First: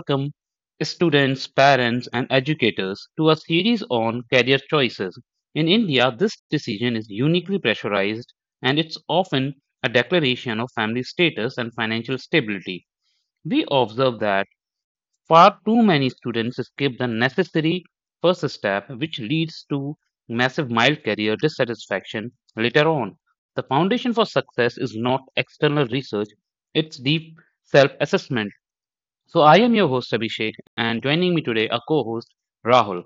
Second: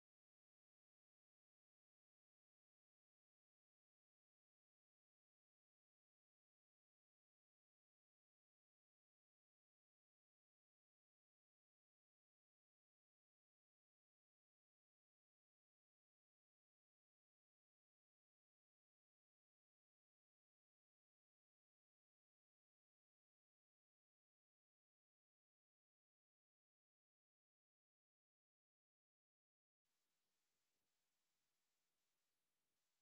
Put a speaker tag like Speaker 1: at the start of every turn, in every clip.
Speaker 1: welcome, students, parents, and educators, to a series on career choices. In India, this decision is uniquely pressurized and it's often a declaration of family status and financial stability. We observe that far too many students skip the necessary first step, which leads to massive mild career dissatisfaction later on. The foundation for success is not external research, it's deep self assessment. So I am your host Abhishek, and joining me today, a co-host Rahul.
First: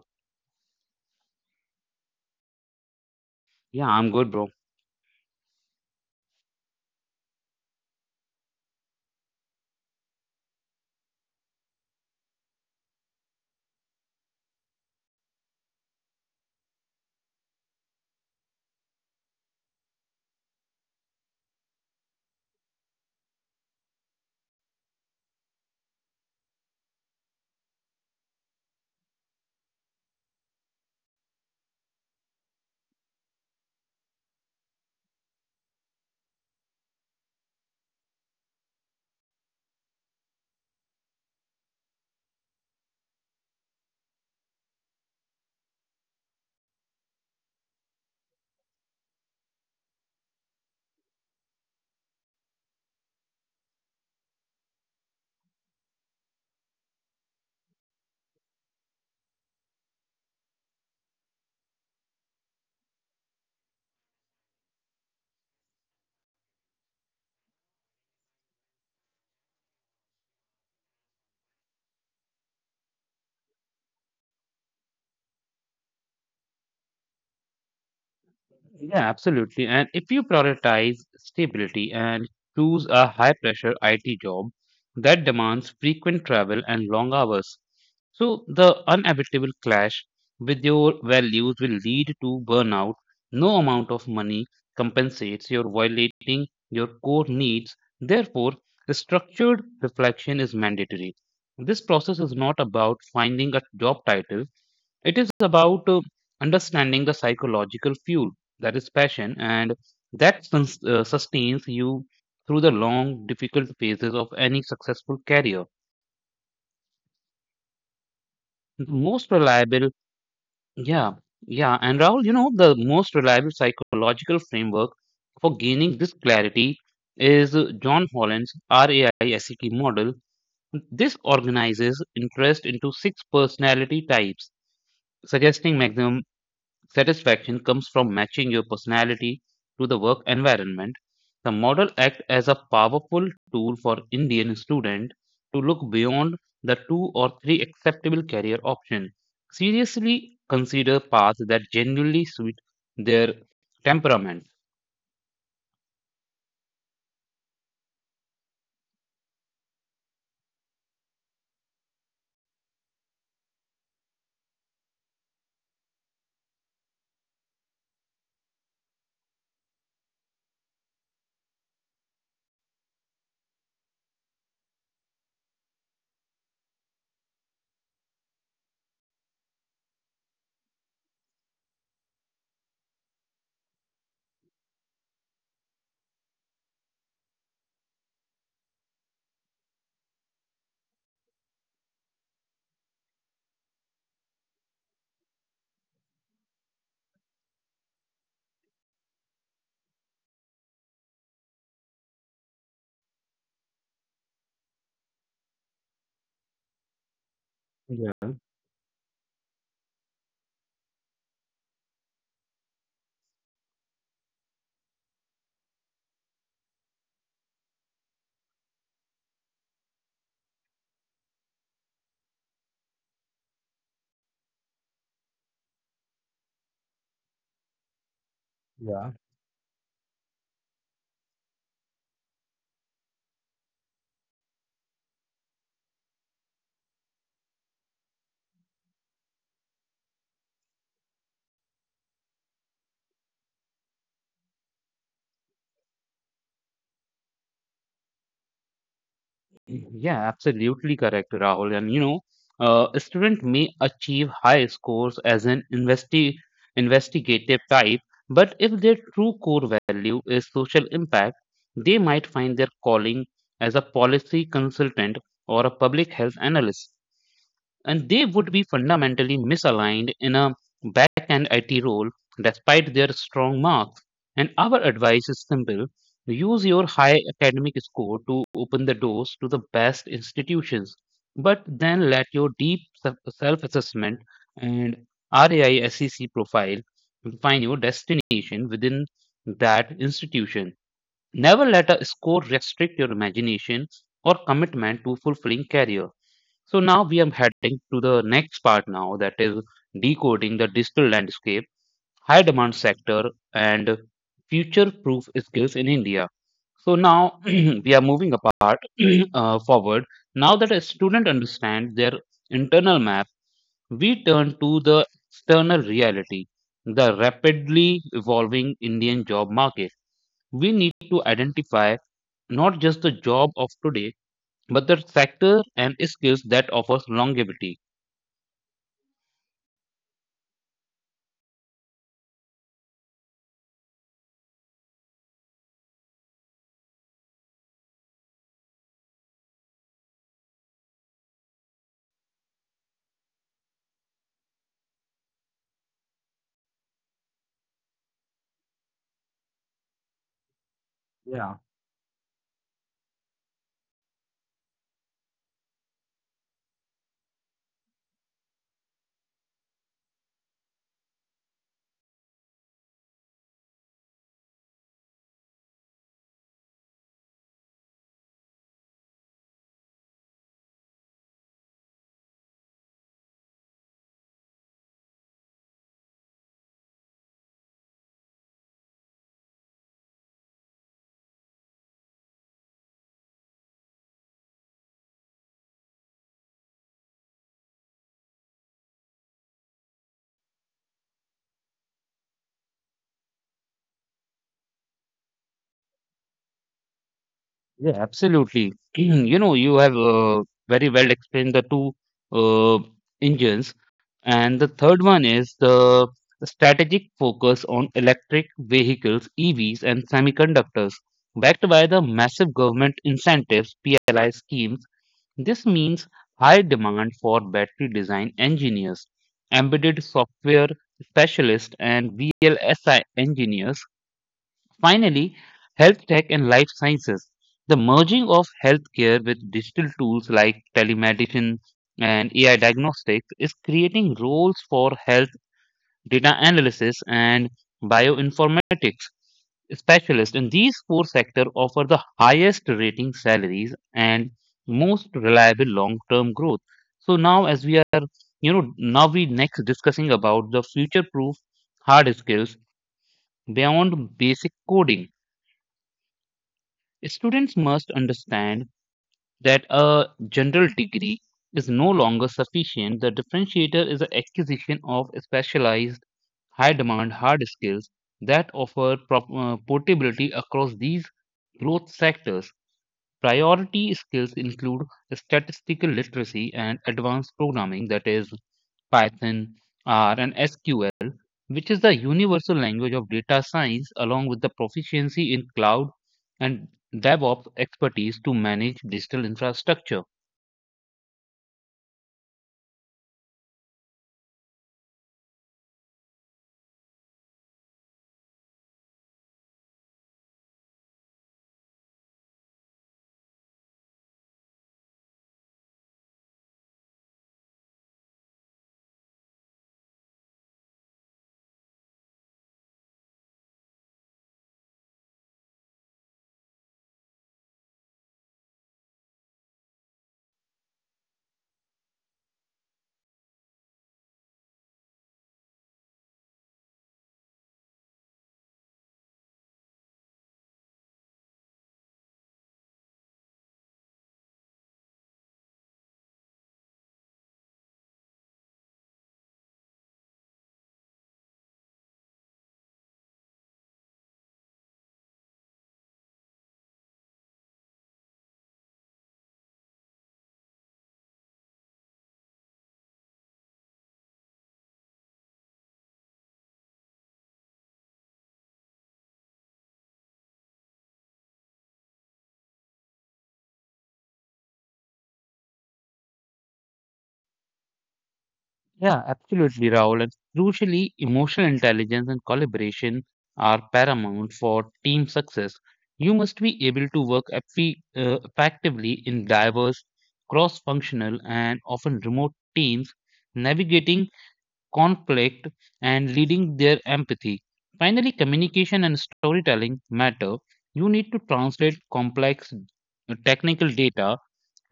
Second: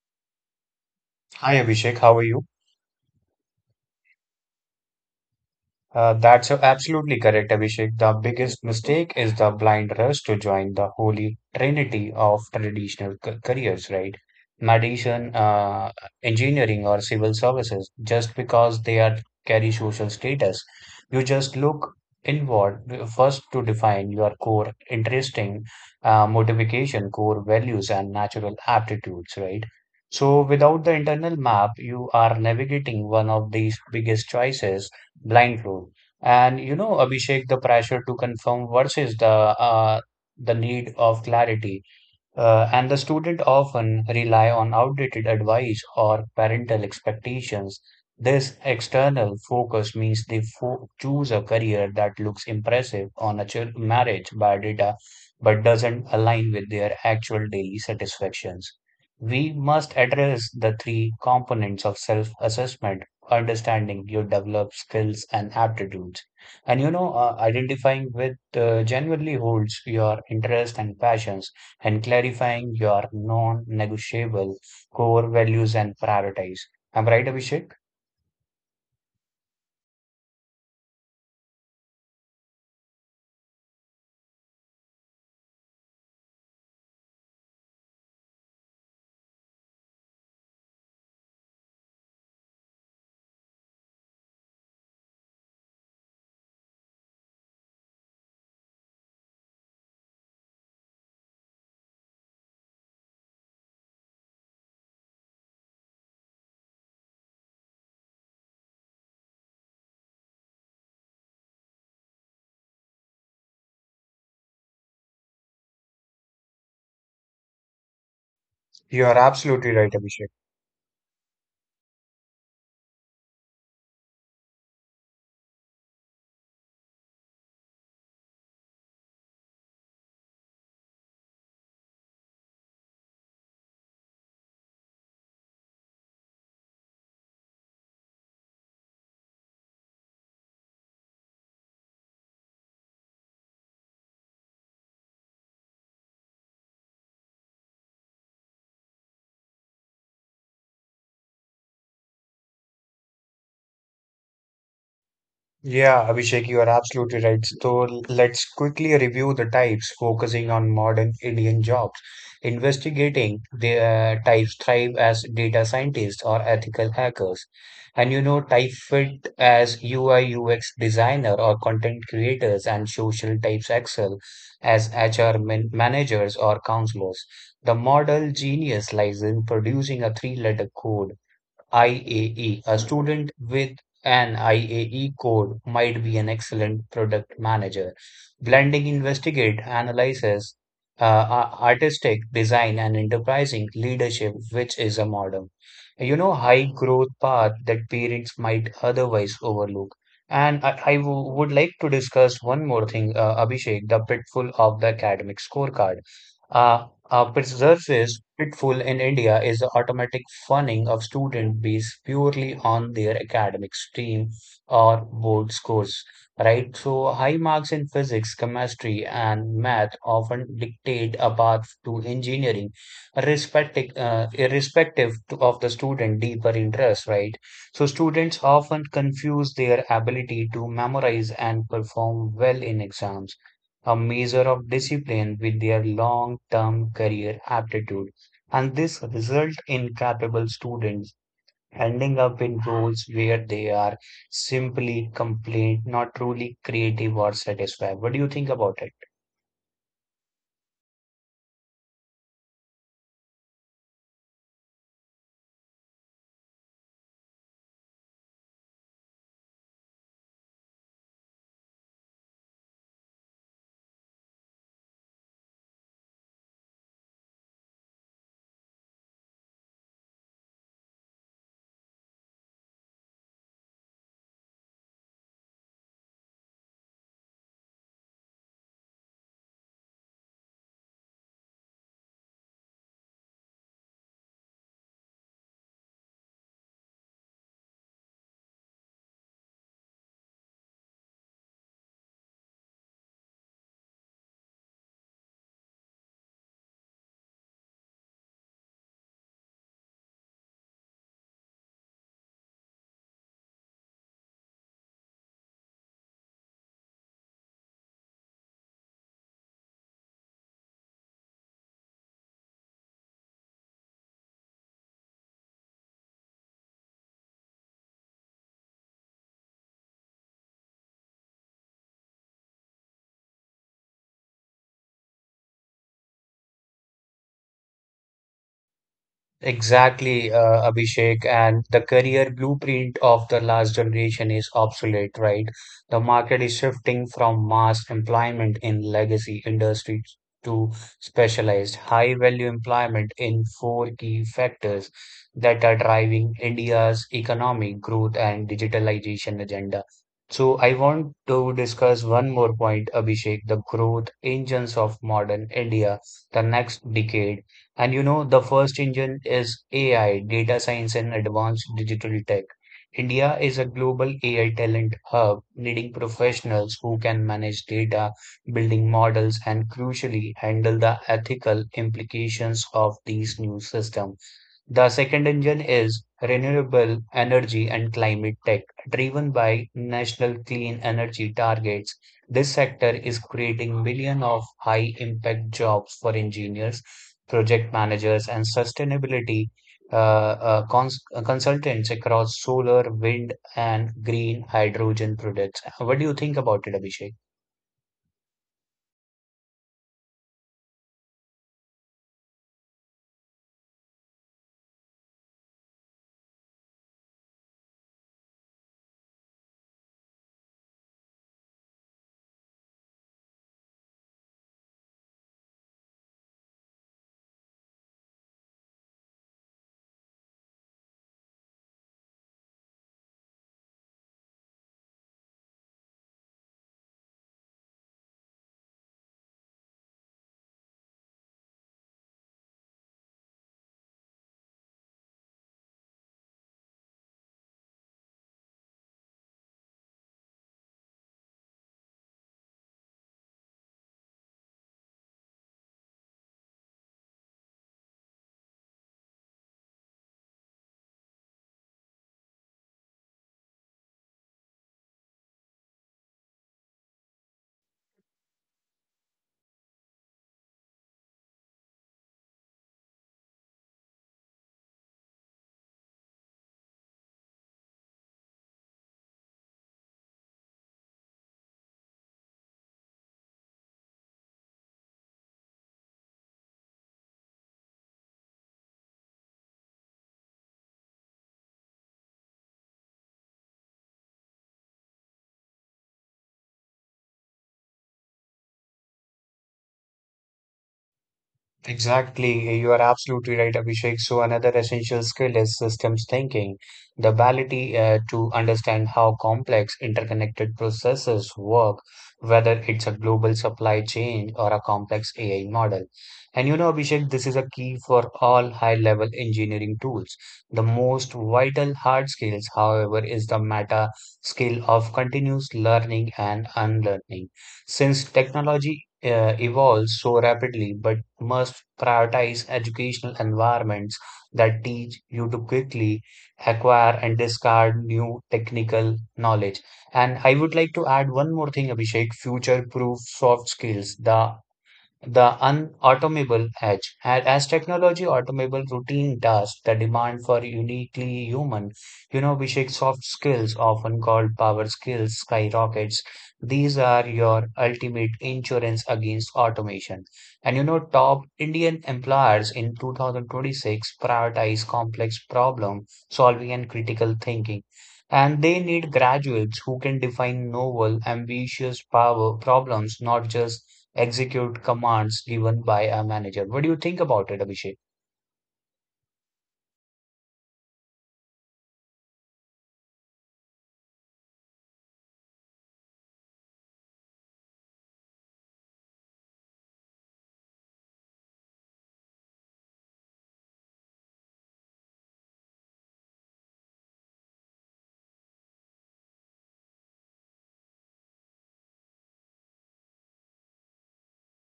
Speaker 2: Hi Abhishek, how are you?
Speaker 1: Yeah, I'm good, bro.
Speaker 2: That's absolutely correct, Abhishek. The biggest mistake is the blind rush to join the holy trinity of traditional careers, right? Medicine, engineering, or civil services, just because they are carry social status. You just look inward first to define your core interesting motivation, core values, and natural aptitudes, right? So, without the internal map, you are navigating one of these biggest choices blindfold. And you know, Abhishek, the pressure to confirm versus the need of clarity. And the student often rely on outdated advice or parental expectations. This external focus means they choose a career that looks impressive on a marriage by data but doesn't align with their actual daily satisfactions. We must address the three components of self assessment understanding your developed skills and aptitudes. And you know, identifying with genuinely holds your interest and passions and clarifying your non-negotiable core values and prioritize. I'm right, Abhishek?
Speaker 1: Yeah, absolutely. And if you prioritize stability and choose a high pressure IT job that demands frequent travel and long hours, so the inevitable clash with your values will lead to burnout. No amount of money compensates your violating your core needs. Therefore, the structured reflection is mandatory. This process is not about finding a job title, it is about understanding the psychological fuel that is passion and that sustains you through the long, difficult phases of any successful career.
Speaker 2: You are
Speaker 1: Most
Speaker 2: absolutely
Speaker 1: reliable,
Speaker 2: right, Abhishek.
Speaker 1: yeah, yeah. And Rahul, you know, the most reliable psychological framework for gaining this clarity is John Holland's RAISET model. This organizes interest into six personality types, suggesting maximum satisfaction comes from matching your personality to the work environment. The model acts as a powerful tool for Indian students to look beyond the two or three acceptable career options. Seriously consider paths that genuinely suit their temperament.
Speaker 2: Yeah, Abhishek, you are absolutely right. So let's quickly review the types, focusing on modern Indian jobs. Investigating the types thrive as data scientists or ethical hackers. And you know, type fit as UI UX designer or content creators, and social types excel as HR man managers or counselors. The model genius lies in producing a three-letter code IAE. A E. A student with an IAE code might be an excellent product manager. Blending investigate analyzes uh, artistic design and enterprising leadership, which is a modern, you know, high growth path that parents might otherwise overlook. And I would like to discuss one more thing, Abhishek, the pitfall of the academic scorecard. A
Speaker 1: Yeah.
Speaker 2: preserves pitfall in India is the automatic funding of student based purely on their academic stream or board scores, right? So high marks in physics, chemistry, and math often dictate a path to engineering, irrespective to, of the student deeper interest, right? So students often confuse their ability to memorize and perform well in exams a measure of discipline with their long-term career aptitude, and this result in capable students ending up in roles where they are simply complaint, not truly creative or satisfied. What do you think about it?
Speaker 1: Yeah, absolutely correct, Rahul. And you know, a student may achieve high scores as an investigative type, but if their true core value is social impact, they might find their calling as a policy consultant or a public health analyst and they would be fundamentally misaligned in a back-end IT role despite their strong marks. And our advice is simple. Use your high academic score to open the doors to the best institutions, but then let your deep self-assessment and RAI SEC profile define your destination within that institution. Never let a score restrict your imagination or commitment to fulfilling career. So now we are heading to the next part now, that is decoding the digital landscape, high demand sector and future proof skills in India. So now we are moving apart forward. Now that a student understands their internal map, we turn to the external reality, the rapidly evolving Indian job market. We need to identify not just the job of today, but the sector and skills that offers longevity.
Speaker 2: Exactly, Abhishek, and the career blueprint of the last generation is obsolete, right? The market is shifting from mass employment in legacy industries to specialized high value employment in four key factors that are driving India's economic growth and digitalization agenda. So, I want
Speaker 1: Yeah,
Speaker 2: to discuss one more point, Abhishek, the growth engines of modern India, the next decade and you know, the first engine is AI, data science and advanced digital tech. India is a global AI talent hub, needing professionals who can manage data, building models, and crucially handle the ethical implications of these new systems. The second engine is renewable energy and climate tech, driven by national clean energy targets. This sector is creating millions of high impact jobs for engineers, project managers, and sustainability consultants across solar, wind, and green hydrogen projects. What do you think about it, Abhishek?
Speaker 1: yeah, absolutely. You know, you have very well explained the two uh, engines, and the third one is the strategic focus on electric vehicles, EVs, and semiconductors, backed by the massive government incentives (PLI) schemes. This means high demand for battery design engineers, embedded software specialists, and VLSI engineers. Finally, health tech and life sciences. The merging of healthcare with digital tools like telemedicine and AI diagnostics is creating roles for health data analysis and bioinformatics specialists in these four sectors offer the highest rating salaries and most reliable long-term growth. So now as we are, you know, now we next discussing about the future-proof hard skills beyond basic coding. Students must understand that a general degree is no longer sufficient. The differentiator is the acquisition of specialized, high demand hard skills that offer portability across these growth sectors. Priority skills include statistical literacy and advanced programming, that is, Python, R, and SQL, which is the universal language of data science, along with the proficiency in cloud and DevOps expertise to manage digital infrastructure.
Speaker 2: Exactly, you are absolutely right, Abhishek. So another essential skill is systems thinking, the ability to understand how complex interconnected processes work, whether it's a global supply chain or a complex AI model. And you know, Abhishek, this is a key for all high-level engineering tools. The most vital hard skills, however, is the meta skill of continuous learning and unlearning. Since technology evolves so rapidly, but must prioritize educational environments that teach you to quickly acquire and discard new technical knowledge. And I would like to add one more thing, Abhishek, future-proof soft skills. The unautomable edge. And as technology automable routine tasks, the demand for uniquely human, you know, Vishek soft skills, often called power skills, skyrockets. These are your ultimate insurance against automation. And you know, top Indian employers in 2026 prioritize complex problem solving and critical thinking. And they need graduates who can define novel, ambitious power problems, not just execute commands given by a manager. What do you think about it, Abhishek?
Speaker 1: Yeah, absolutely, Rahul. And crucially, emotional intelligence and collaboration are paramount for team success. You must be able to work effectively in diverse, cross functional, and often remote teams, navigating conflict and leading their empathy. Finally, communication and storytelling matter. You need to translate complex technical data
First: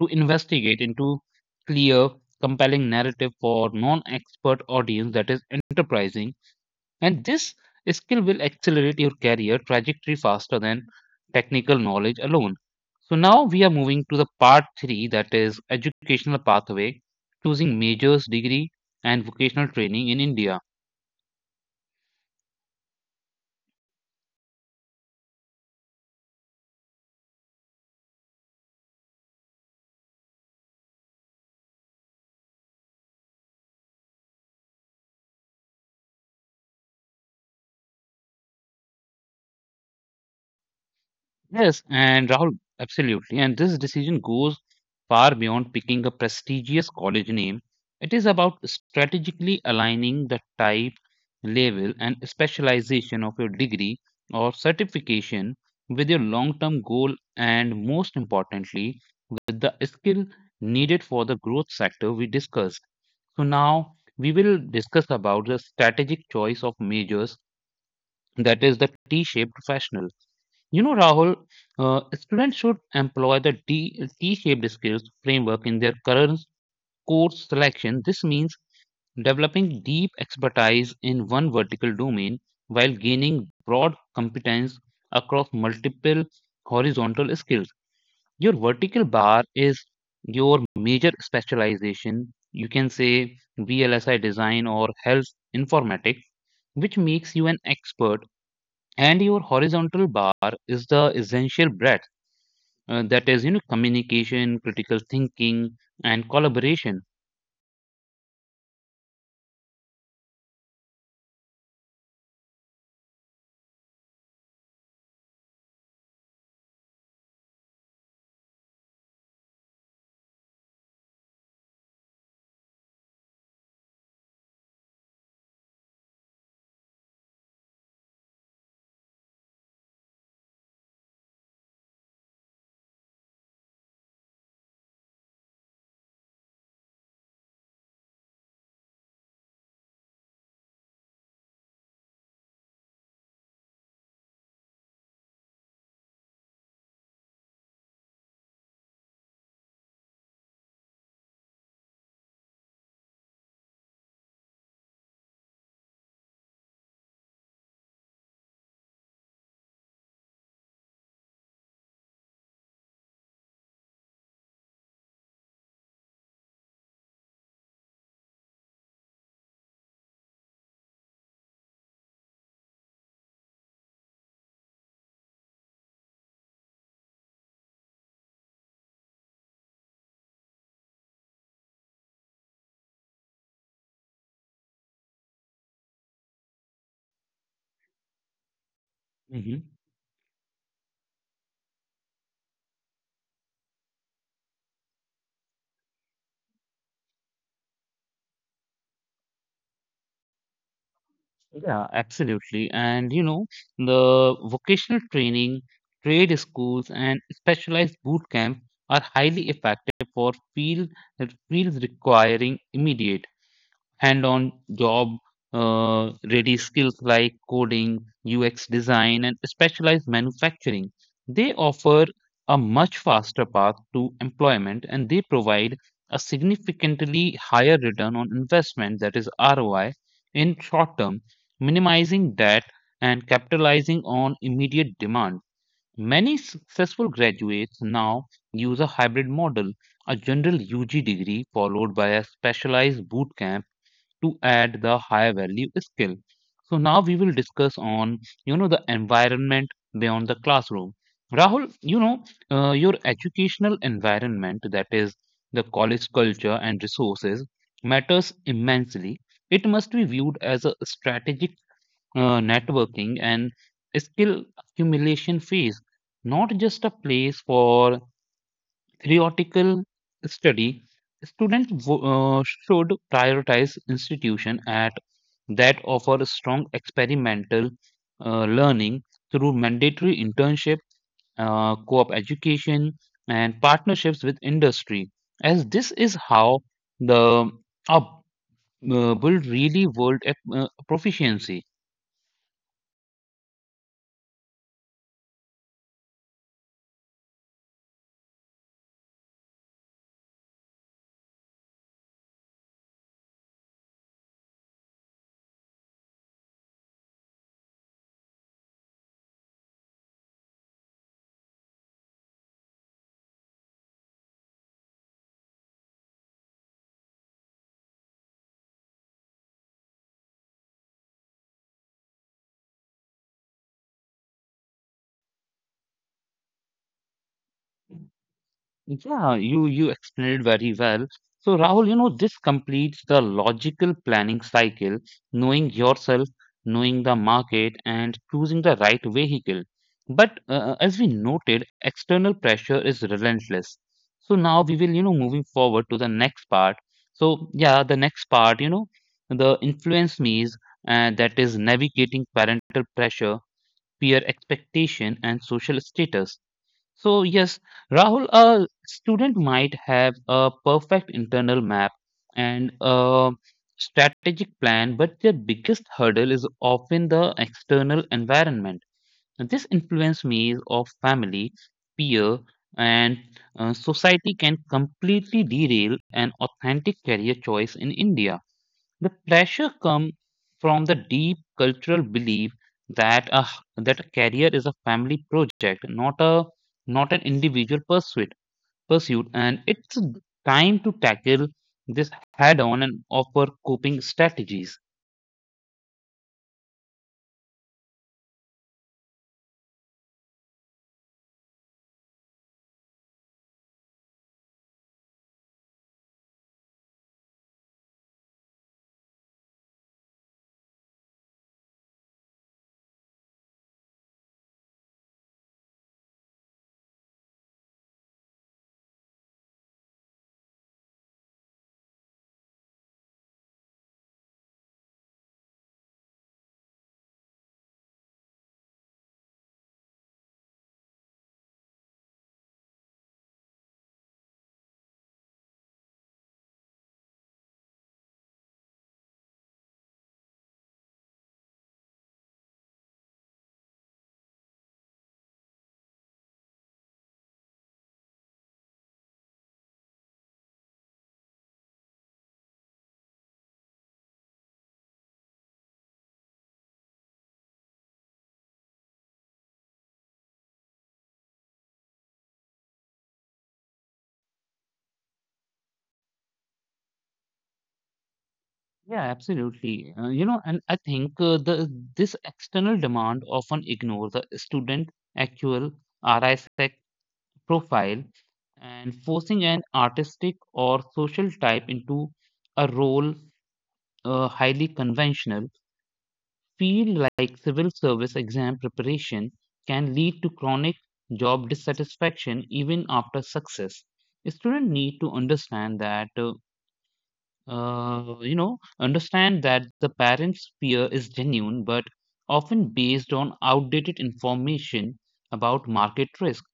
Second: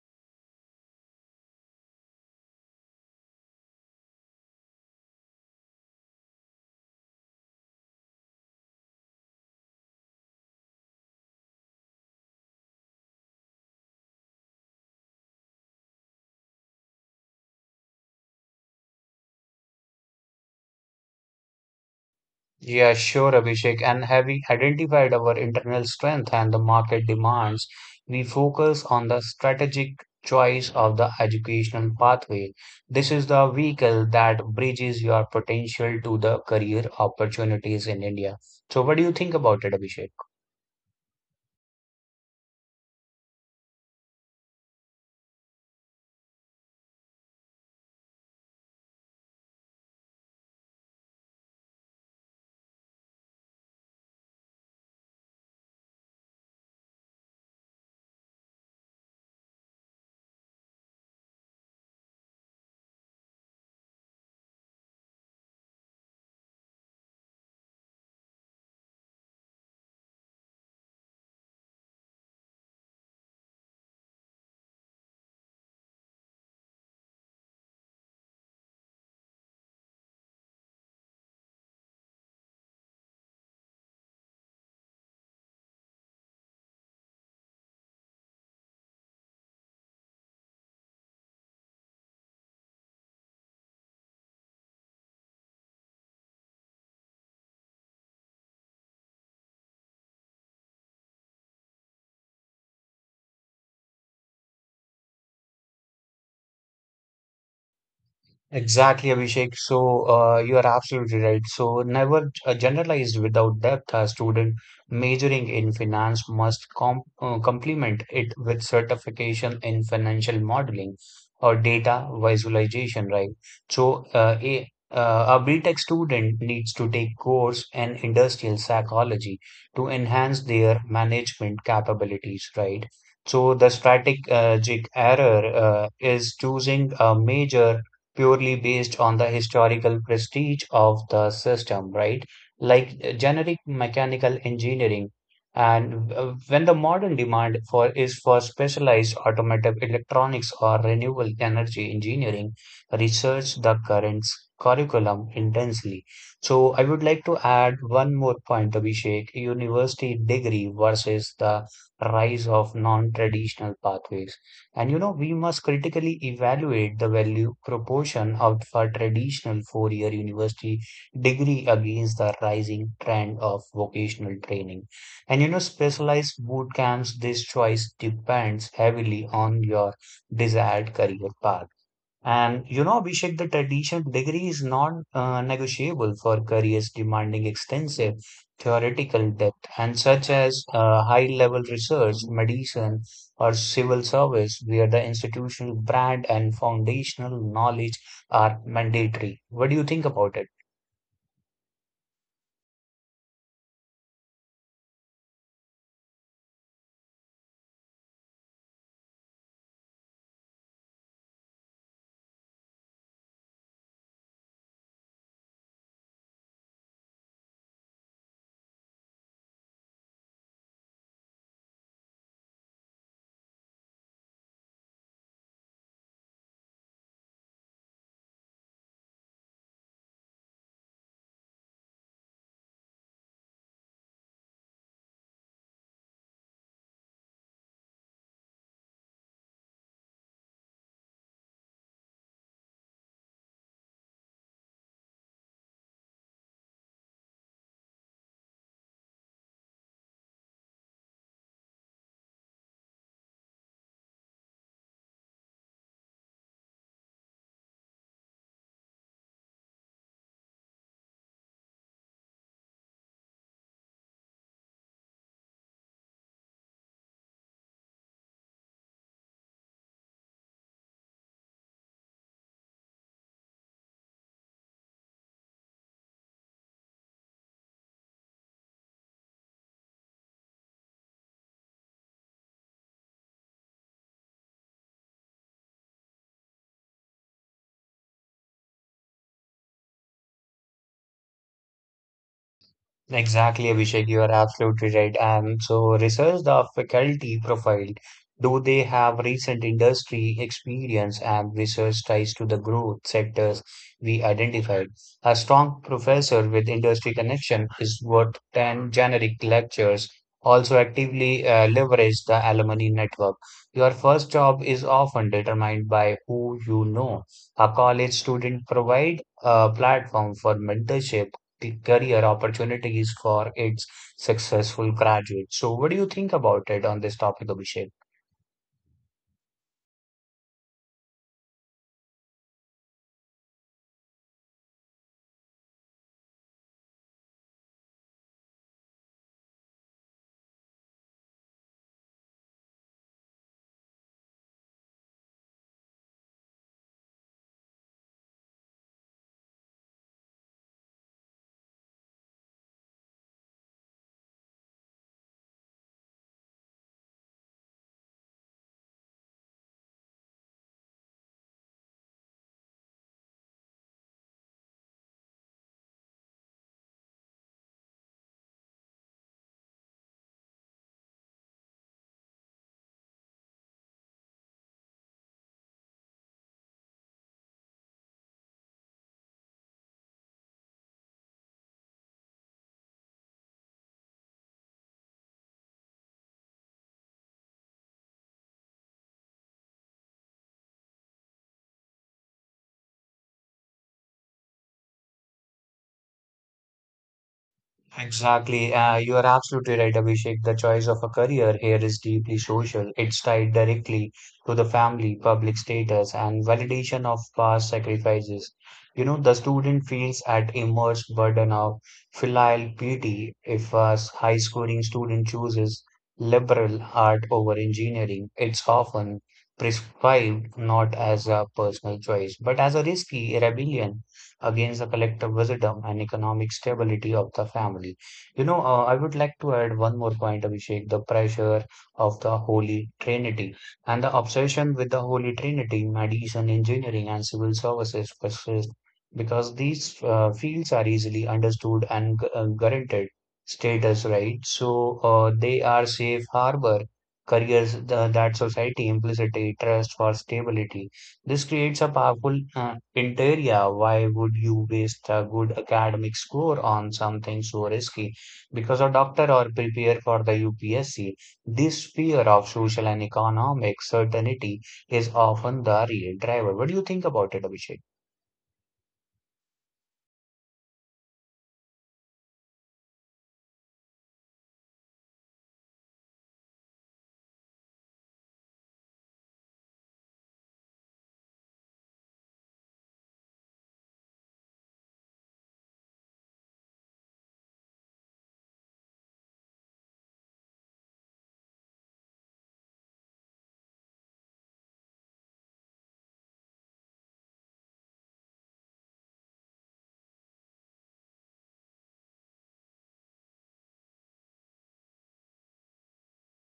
Speaker 1: to investigate into clear, compelling narrative for non-expert audience that is enterprising. And this skill will accelerate your career trajectory faster than technical knowledge alone. So now we are moving to the part three, that is educational pathway, choosing majors, degree, and vocational training in India.
Speaker 2: Yeah, sure, Abhishek. And having identified our internal strength and the market demands, we focus on the strategic choice of the educational pathway. This is the vehicle that bridges your potential to the career opportunities in India. So, what do you think about it, Abhishek?
Speaker 1: Yes, and Rahul, absolutely. And this decision goes far beyond picking a prestigious college name. It is about strategically aligning the type, level, and specialization of your degree or certification with your long term goal and, most importantly, with the skill needed for the growth sector we discussed. So, now we will discuss about the strategic choice of majors, that is the T shaped professional. You know, Rahul, students should employ the T-shaped skills framework in their current course selection. This means developing deep expertise in one vertical domain while gaining broad competence across multiple horizontal skills. Your vertical bar is your major specialization. You can say VLSI design or health informatics, which makes you an expert, and your horizontal bar is the essential breadth, that is, you know, communication, critical thinking, and collaboration.
Speaker 2: Exactly, Abhishek. So you are absolutely right. So never generalized without depth. A student majoring in finance must complement it with certification in financial modeling or data visualization, right? So a BTech student needs to take course in industrial psychology to enhance their management capabilities, right? So the strategic error is choosing a major purely based on the historical prestige of the system, right? Like generic mechanical engineering. And when the modern demand for is for specialized automotive electronics or renewable energy engineering, research the current curriculum intensely. So I would like to add one more point, Abhishek, university degree versus the rise of non-traditional pathways. And you know, we must critically evaluate the value proportion of a traditional four-year university degree against the rising trend of vocational training. And you know, specialized boot camps, this choice depends heavily on your desired career path. And you know, Abhishek, the traditional degree is non negotiable for careers demanding extensive theoretical
Speaker 1: Mhm.
Speaker 2: depth, and such as high level research, medicine, or civil service, where the institutional brand and foundational knowledge are mandatory. What do you think about it?
Speaker 1: Yeah, absolutely. And you know, the vocational training, trade schools and specialized boot camps are highly effective for fields requiring immediate hand-on job ready skills like coding, UX design, and specialized manufacturing. They offer a much faster path to employment and they provide a significantly higher return on investment, that is ROI, in short term, minimizing debt and capitalizing on immediate demand. Many successful graduates now use a hybrid model, a general UG degree followed by a specialized boot camp to add the high value skill. So now we will discuss on, you know, the environment beyond the classroom. Rahul, you know, your educational environment, that is the college culture and resources, matters immensely. It must be viewed as a strategic networking and skill accumulation phase, not just a place for theoretical study. Students should prioritize institution at that offer strong experimental learning through mandatory internship, co-op education, and partnerships with industry, as this is how the up build really world proficiency.
Speaker 2: Exactly, Abhishek, you are absolutely right. And so, research the faculty profile. Do they have recent industry experience and research ties to the growth sectors we identified? A strong professor with industry connection is worth 10 generic lectures. Also, actively leverage the alumni network. Your first job is often determined by who you know. A college student provide a platform for mentorship the career opportunities for its successful graduates. So, what do you think about it on this topic, Abhishek?
Speaker 1: Yeah, you explained it very well. So Rahul, you know, this completes the logical planning cycle, knowing yourself, knowing the market, and choosing the right vehicle. But as we noted, external pressure is relentless. So now we will, you know, moving forward to the next part. So yeah, the next part, you know, the influence means, that is navigating parental pressure, peer expectation, and social status. So, yes, Rahul, a student might have a perfect internal map and a strategic plan, but their biggest hurdle is often the external environment. And this influence means of family, peer, and society can completely derail an authentic career choice in India. The pressure comes from the deep cultural belief that a, that a career is a family project, not an individual pursuit. Pursuit, and it's time to tackle this head on and offer coping strategies.
Speaker 2: Exactly. You are absolutely right, Abhishek. The choice of a career here is deeply social. It's tied directly to the family, public status, and validation of past sacrifices. You know, the student feels at immense burden of filial piety if a high-scoring student chooses liberal art over engineering. It's often prescribed not as a personal choice, but as a risky rebellion against the collective wisdom and economic stability of the family. You know, I would like to add one more point, Abhishek, the pressure of the Holy Trinity and the obsession with the Holy Trinity, medicine, engineering, and civil services persist because these fields are easily understood and guaranteed status, right? So they are safe harbor careers the, that society implicitly trusts for stability this creates a powerful interior. Why would you waste a good academic score on something so risky? Because a doctor or prepare for the UPSC, this fear of social and economic certainty is often the real driver. What do you think about it, Abhishek?
Speaker 1: Yeah, absolutely. You know, and I think the this external demand often ignores the student actual RISEC profile and forcing an artistic or social type into a role highly conventional, feel like civil service exam preparation can lead to chronic job dissatisfaction even after success. Students need to understand that, you know, understand that the parents' fear is genuine but often based on outdated information about market risk.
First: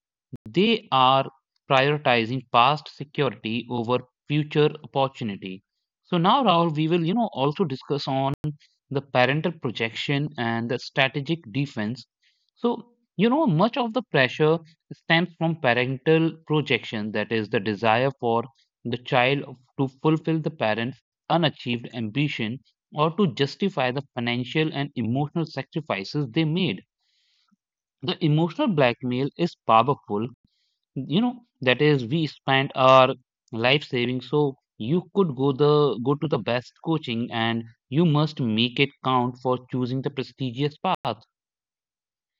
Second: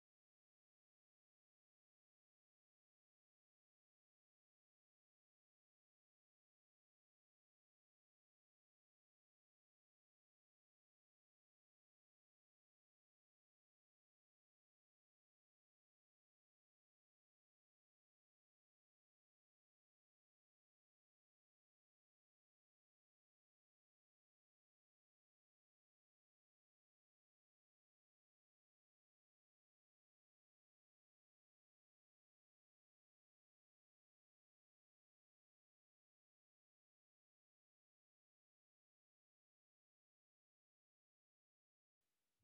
Speaker 1: They are prioritizing past security over future opportunity. So now, Rahul, we will, you know, also discuss on the parental projection and the strategic defense. So, you know, much of the pressure stems from parental projection, that is, the desire for the child to fulfill the parent's unachieved ambition or to justify the financial and emotional sacrifices they made. The emotional blackmail is powerful, you know, that is, we spent our life saving so you could go to the best coaching and you must make it count for choosing the prestigious path.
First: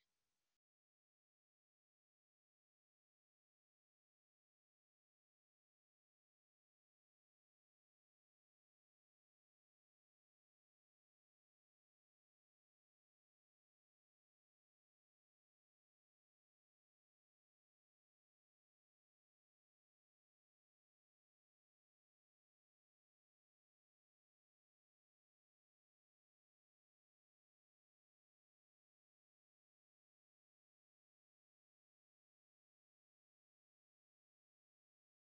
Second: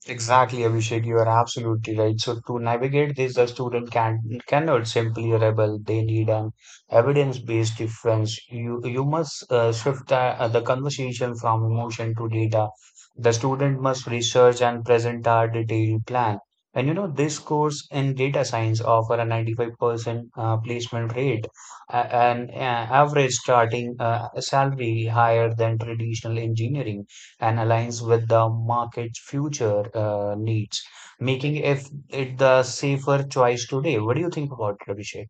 Speaker 2: Exactly, Abhishek, you are absolutely right. So to navigate this, the student can cannot simply rebel. They need an evidence-based difference. You must shift the conversation from emotion to data. The student must research and present a detailed plan. And you know, this course in data science offer a 95% placement rate, a- an average starting salary higher than traditional engineering and aligns with the market's future needs, making if it the safer choice today. What do you think about it, Abhishek?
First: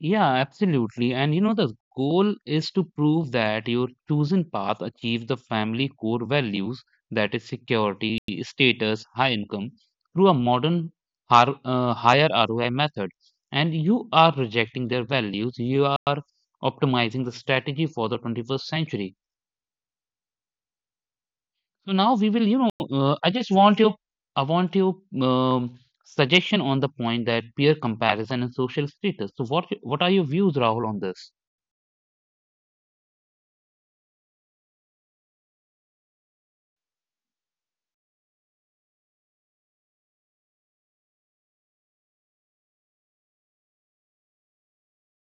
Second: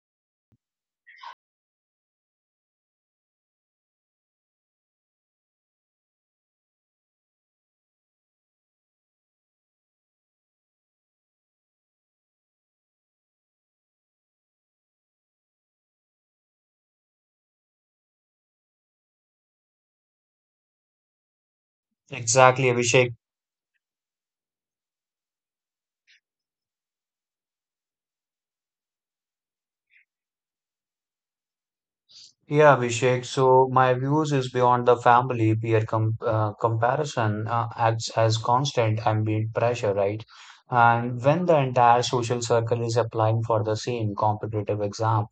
Speaker 1: Yeah, absolutely. And you know, the goal is to prove that your chosen path achieves the family core values, that is security, status, high income, through a modern higher ROI method, and you are rejecting their values, you are optimizing the strategy for the 21st century. So now we will, you
Speaker 2: Exactly,
Speaker 1: know,
Speaker 2: Abhishek.
Speaker 1: I just want your, I want your um, suggestion on the point that peer comparison and social status. So what are your views, Rahul, on this?
Speaker 2: Yeah, Abhishek. So my views is beyond the family peer comparison acts as constant ambient pressure, right? And when the entire social circle is applying for the same competitive exam,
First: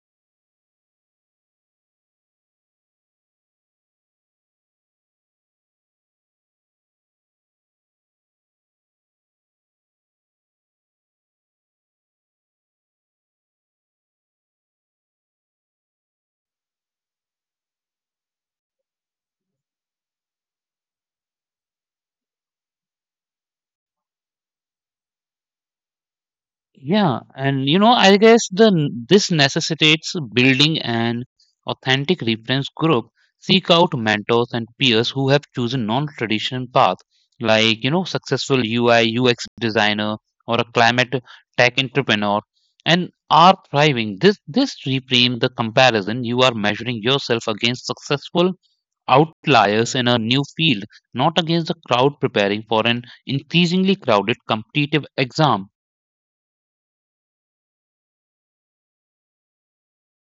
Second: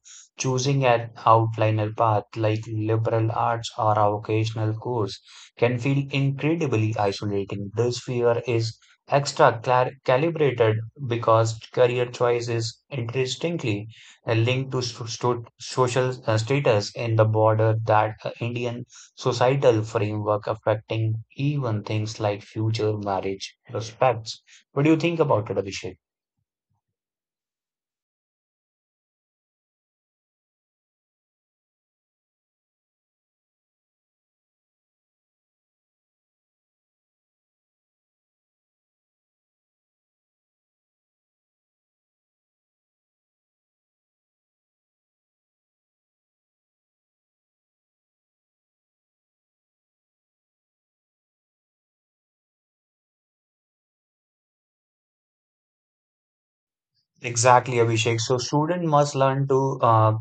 Speaker 2: choosing an outliner path like liberal arts or a vocational course can feel incredibly isolating. This fear is extra clar calibrated because career choice is distinctly linked to social status in the border that Indian societal framework affecting even things like future marriage prospects. What do you think about it, Abhishek?
Speaker 1: Yeah, and you know, I guess the this necessitates building an authentic reference group. Seek out mentors and peers who have chosen non-traditional path, like you know, successful UI UX designer or a climate tech entrepreneur, and are thriving. This reframe the comparison. You are measuring yourself against successful outliers in a new field, not against the crowd preparing for an increasingly crowded competitive exam.
Speaker 2: Exactly, Abhishek. So student must learn to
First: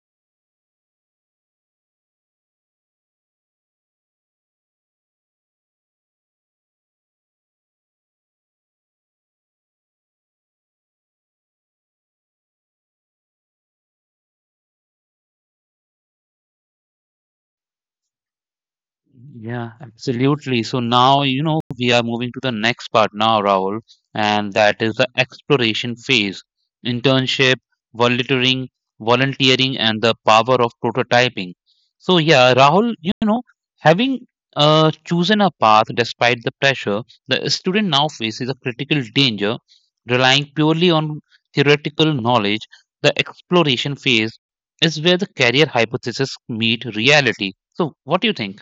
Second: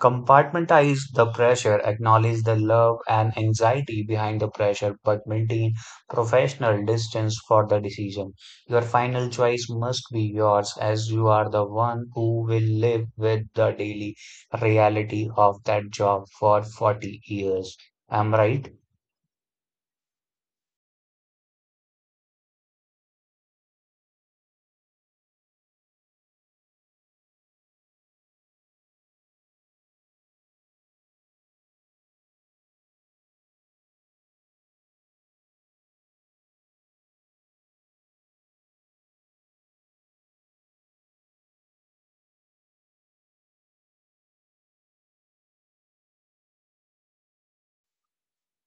Speaker 2: compartmentalize the pressure, acknowledge the love and anxiety behind the pressure, but maintain professional distance for the decision. Your final choice must be yours, as you are the one who will live with the daily reality of that job for 40 years. Am I right.
Speaker 1: Yeah, absolutely. So now, you know, we are moving to the next part now, Rahul, and that is the exploration phase, internship, volunteering, volunteering, and the power of prototyping. So yeah, Rahul, you know, having chosen a path despite the pressure, the student now faces a critical danger, relying purely on theoretical knowledge. The exploration phase is where the career hypothesis meet reality. So what do you think?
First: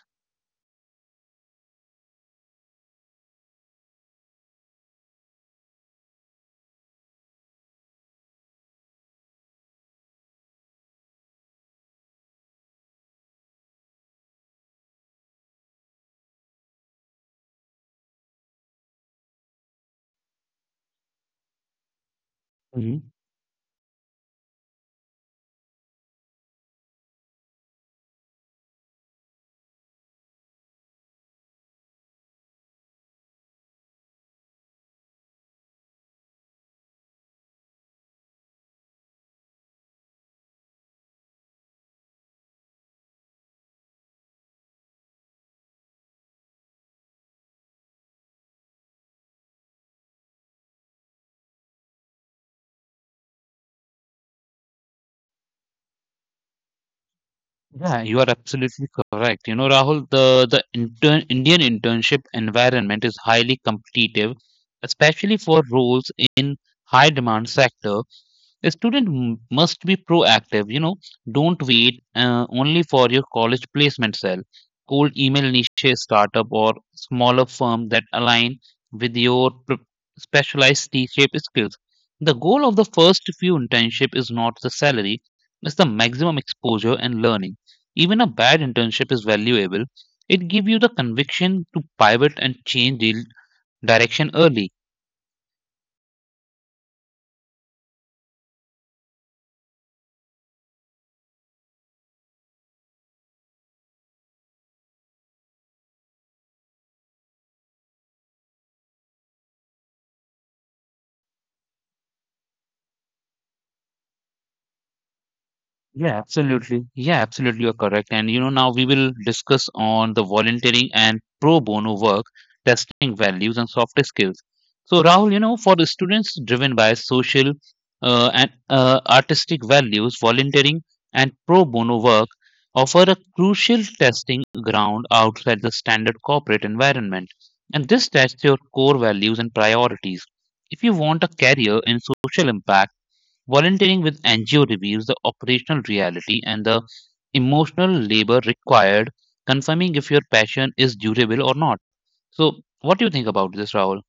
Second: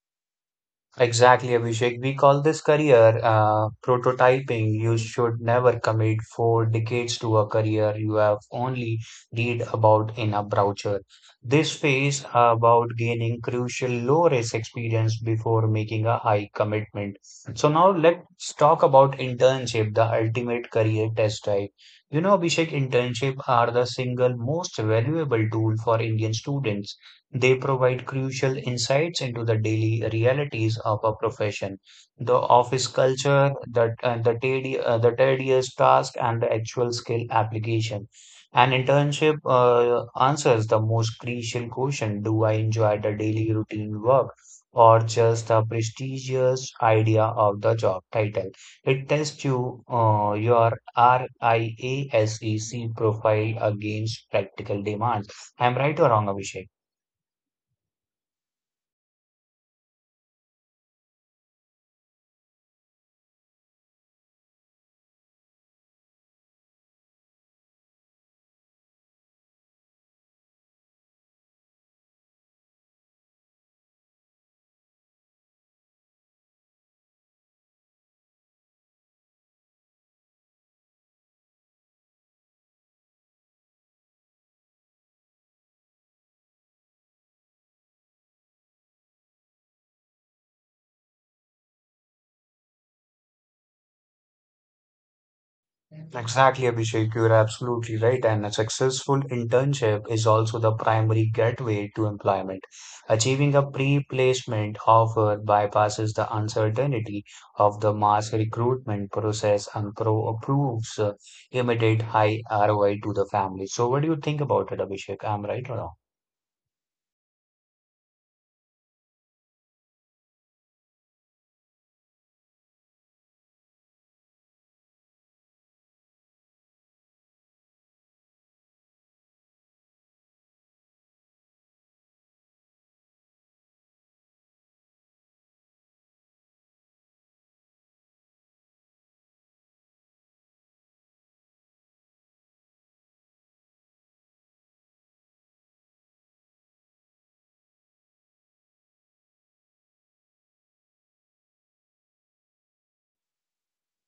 Speaker 2: Exactly, Abhishek. We call this career prototyping. You should never commit four decades to a career you have only read about in a brochure. This phase about gaining crucial low-risk experience before making a high commitment. So now let's talk about internship, the ultimate career test drive. You know, Abhishek,
Speaker 1: Mhm.
Speaker 2: internship are the single most valuable tool for Indian students. They provide crucial insights into the daily realities of a profession, the office culture, the tedious task, and the actual skill application. An internship answers the most crucial question. Do I enjoy the daily routine work or just the prestigious idea of the job title? It tests you your RIASEC profile against practical demands. I'm right or wrong, Abhishek?
Speaker 1: Yeah, you are absolutely correct. You know, Rahul, the Indian internship environment is highly competitive, especially for roles in high demand sector. A student must be proactive, you know, don't wait only for your college placement cell. Cold email niche startup or smaller firm that align with your specialized T-shaped skills. The goal of the first few internship is not the salary, it's the maximum exposure and learning. Even a bad internship is valuable. It gives you the conviction to pivot and change direction early.
Speaker 2: Exactly, Abhishek, you're absolutely right. And a successful internship is also the primary gateway to employment. Achieving a pre-placement offer bypasses the uncertainty of the mass recruitment process and pro approves immediate high ROI to the family. So, what do you think about it, Abhishek? I'm right or wrong?
Speaker 1: Yeah, absolutely. Yeah, absolutely. You're correct. And you know, now we will discuss on the volunteering and pro bono work, testing values and soft skills. So, Rahul, you know, for the students driven by social and artistic values, volunteering and pro bono work offer a crucial testing ground outside the standard corporate environment. And this tests your core values and priorities. If you want a career in social impact, volunteering with NGO reveals the operational reality and the emotional labor required, confirming if your passion is durable or not. So, what do you think about this, Rahul?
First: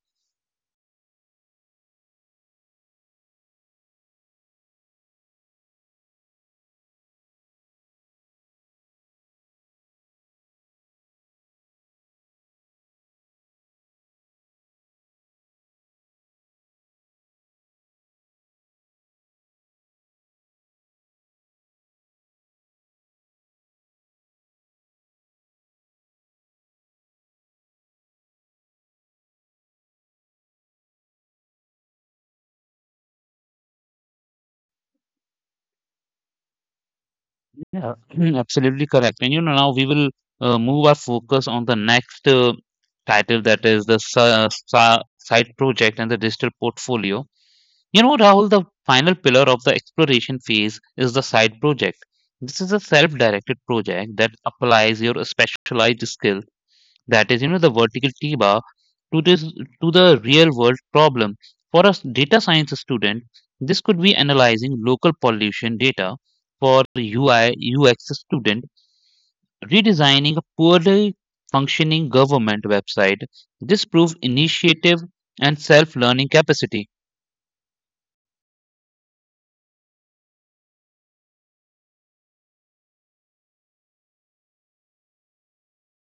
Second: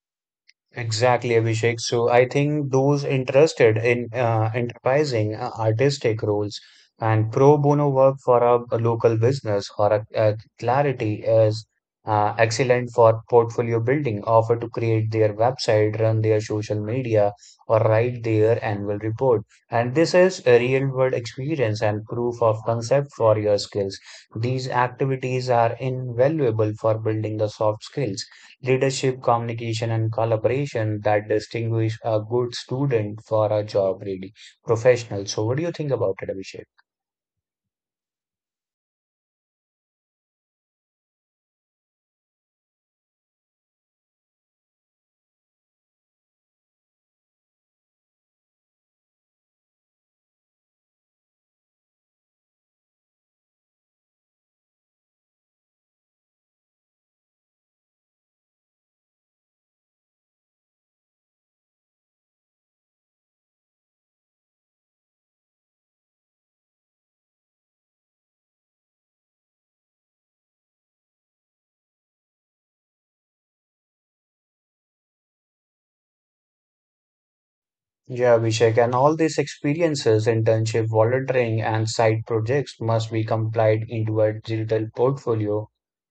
Speaker 2: Exactly, Abhishek. So I think those interested in enterprising artistic roles and pro bono work for a local business or a clarity is excellent for portfolio building. Offer to create their website, run their social media, or write their annual report. And this is a real world experience and proof of concept for your skills. These activities are invaluable for building the soft skills: leadership, communication, and collaboration that distinguish a good student for a job ready professional. So, what do you think about it, Abhishek?
Speaker 1: Yeah, absolutely correct. And you know, now we will move our focus on the next title, that is the side project and the digital portfolio. You know, Rahul, the final pillar of the exploration phase is the side project. This is a self directed project that applies your specialized skill, that is, you know, the vertical t bar, to this, to the real world problem. For a data science student, this could be analyzing local pollution data. For ui ux student, redesigning a poorly functioning government website. This proves initiative and self learning capacity.
Speaker 2: Yeah, Abhishek, and all these experiences, internship, volunteering, and side projects must be compiled into a digital portfolio.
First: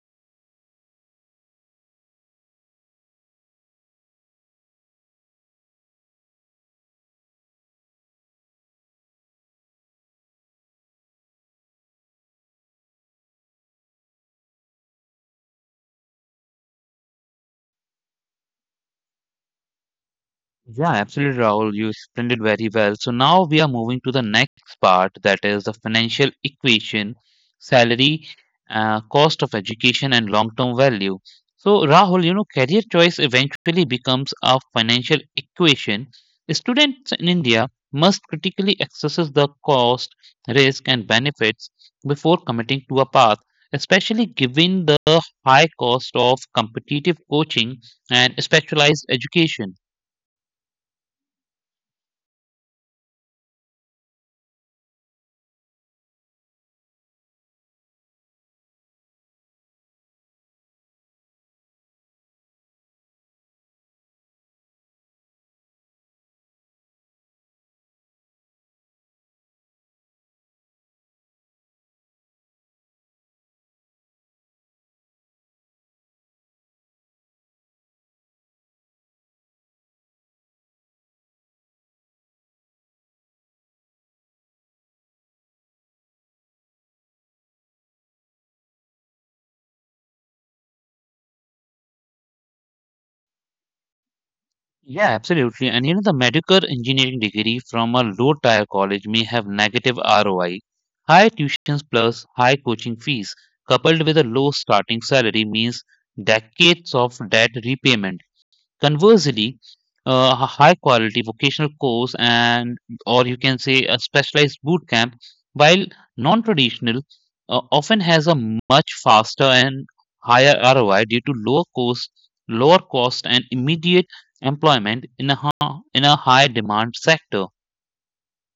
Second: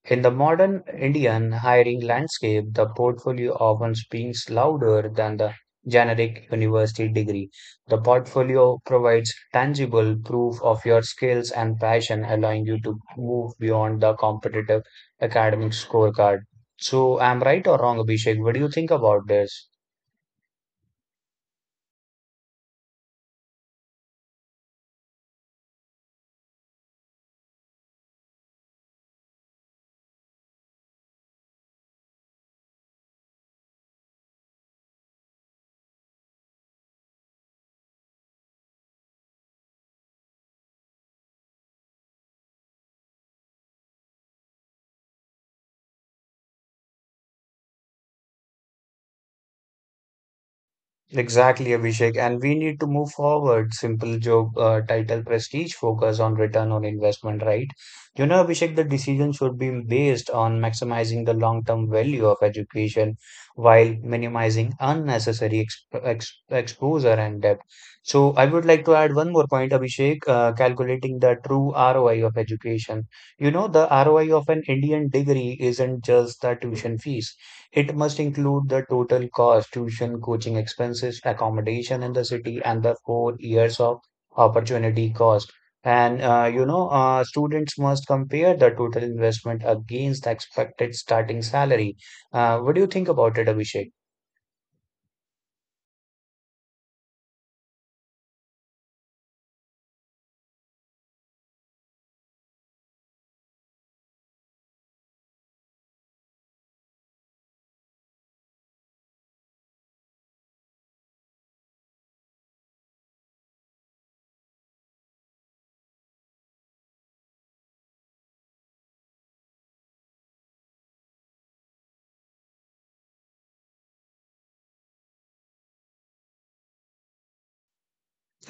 Speaker 2: In the modern Indian hiring landscape, the portfolio often speaks louder than the generic university degree. The portfolio provides tangible proof of your skills and passion, allowing you to move beyond the competitive academic scorecard. So, I'm right or wrong, Abhishek? What do you think about this?
Speaker 1: Yeah, absolutely, Rahul. You explained it very well. So now we are moving to the next part, that is the financial equation, salary, cost of education, and long-term value. So, Rahul, you know, career choice eventually becomes a financial equation. Students in India must critically assess the cost, risk, and benefits before committing to a path, especially given the high cost of competitive coaching and specialized education.
Speaker 2: Exactly, Abhishek. And we need to move forward. Simple job title prestige focus on return on investment, right? You know, Abhishek, the decision should be based on maximizing the long-term value of education while minimizing unnecessary exposure and debt. So I would like to add one more point, Abhishek, calculating the true ROI of education. You know, the ROI of an Indian degree isn't just the tuition fees. It must include the total cost: tuition, coaching expenses, accommodation in the city, and the four years of opportunity cost. And you know, students must compare the total investment against the expected starting salary. What do you think about it, Abhishek?
Speaker 1: Yeah, absolutely. And you know, the medical engineering degree from a low tier college may have negative ROI. High tuitions plus high coaching fees coupled with a low starting salary means decades of debt repayment. Conversely, a high quality vocational course, and or you can say a specialized boot camp, while non-traditional, often has a much faster and higher ROI due to lower cost and immediate employment in a in a high demand sector.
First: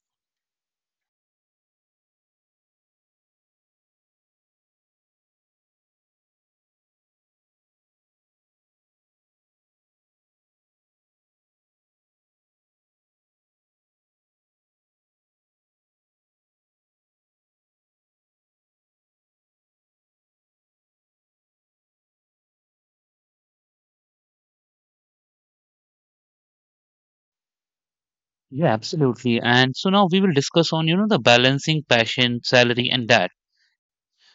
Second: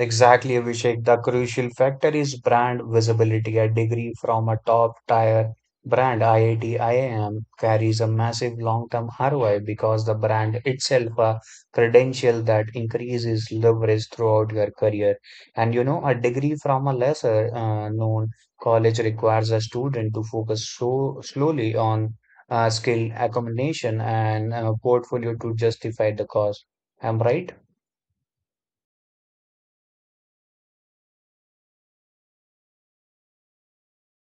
Speaker 2: Exactly, Abhishek. The crucial factor is brand visibility. A degree from a top tier brand, IIT, IIM, carries a massive long-term ROI because the brand itself a credential that increases leverage throughout your career. And you know, a degree from a lesser known college requires a student to focus so slowly on skill accumulation and portfolio to justify the cost. Am I right?
Speaker 1: Yeah, absolutely. And so now we will discuss on, you know, the balancing passion, salary, and that.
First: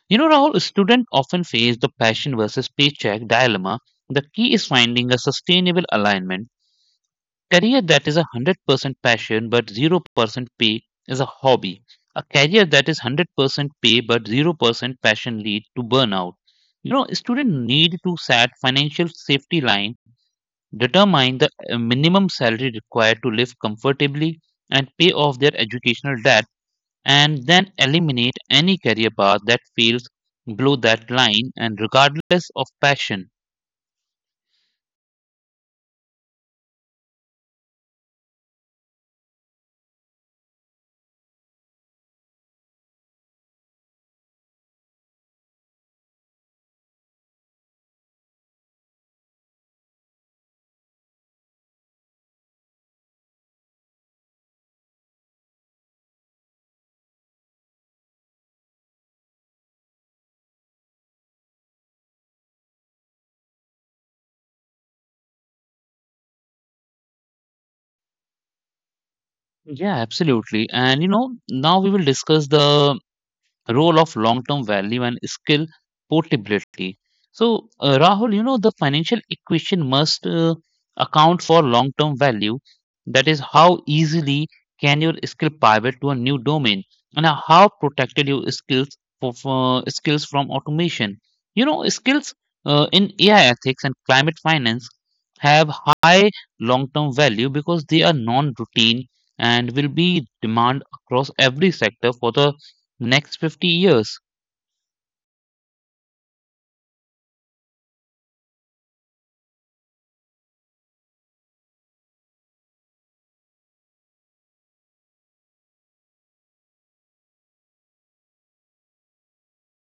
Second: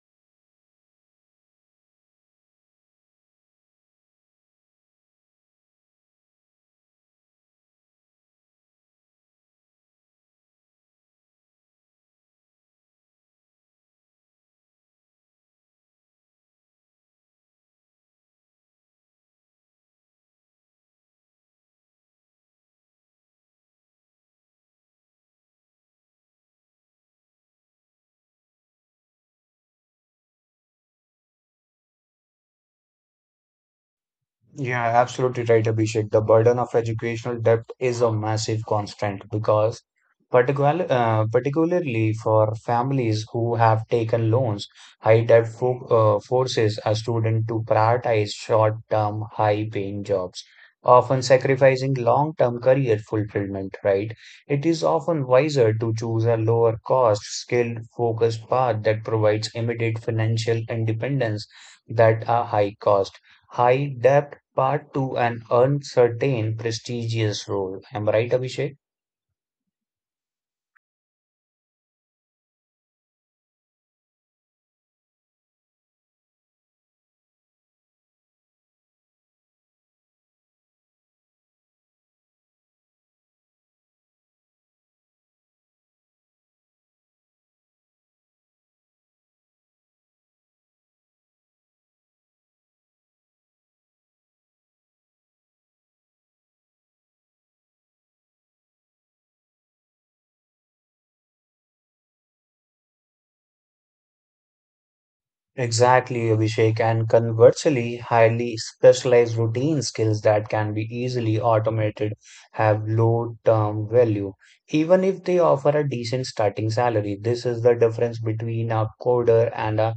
Speaker 1: You know, Rahul, students often face the passion versus paycheck dilemma. The key is finding a sustainable alignment. Career that is 100% passion but 0% pay is a hobby. A career that is 100% pay but 0% passion lead to burnout. You know, students need to set financial safety line, determine the minimum salary required to live comfortably, and pay off their educational debt, and then eliminate any career path that feels below that line and regardless of passion.
Speaker 2: Yeah, absolutely right, Abhishek. The burden of educational debt is a massive constant because particularly for families who have taken loans, high debt fo forces a student to prioritize short-term, high-paying jobs, often sacrificing long-term career fulfillment, right? It is often wiser to choose a lower cost, skilled, focused path that provides immediate financial independence that a high cost high debt part two, an uncertain, prestigious role. Am I right, Abhishek?
Speaker 1: Yeah, absolutely. And you know, now we will discuss the role of long-term value and skill portability. So, Rahul, you know, the financial equation must account for long-term value. That is, how easily can your skill pivot to a new domain, and how protected your skills for skills from automation. You know, skills in AI ethics and climate finance have high long-term value because they are non-routine and will be demand across every sector for the next 50 years.
Speaker 2: Exactly, Abhishek, and conversely, highly specialized routine skills that can be easily automated have low term value, even if they offer a decent starting salary. This is the difference between a coder and a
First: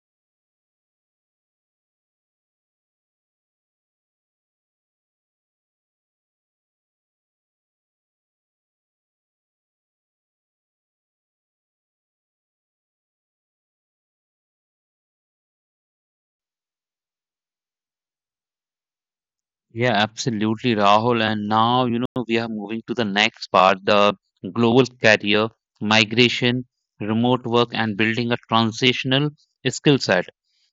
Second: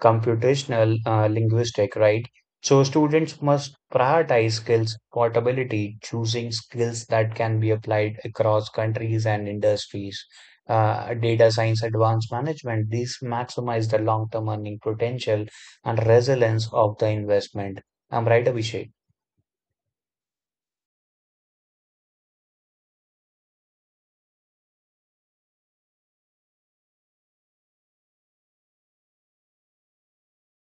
Speaker 2: computational linguistic, right? So, students must prioritize skills portability, choosing skills that can be applied across countries and industries. Data science advanced management, these maximize the long-term earning potential and resilience of the investment. I'm right, Abhishek?
Speaker 1: Yeah, absolutely, Rahul. And now, you know, we are moving to the next part, the global career, migration, remote work, and building a transitional skill set.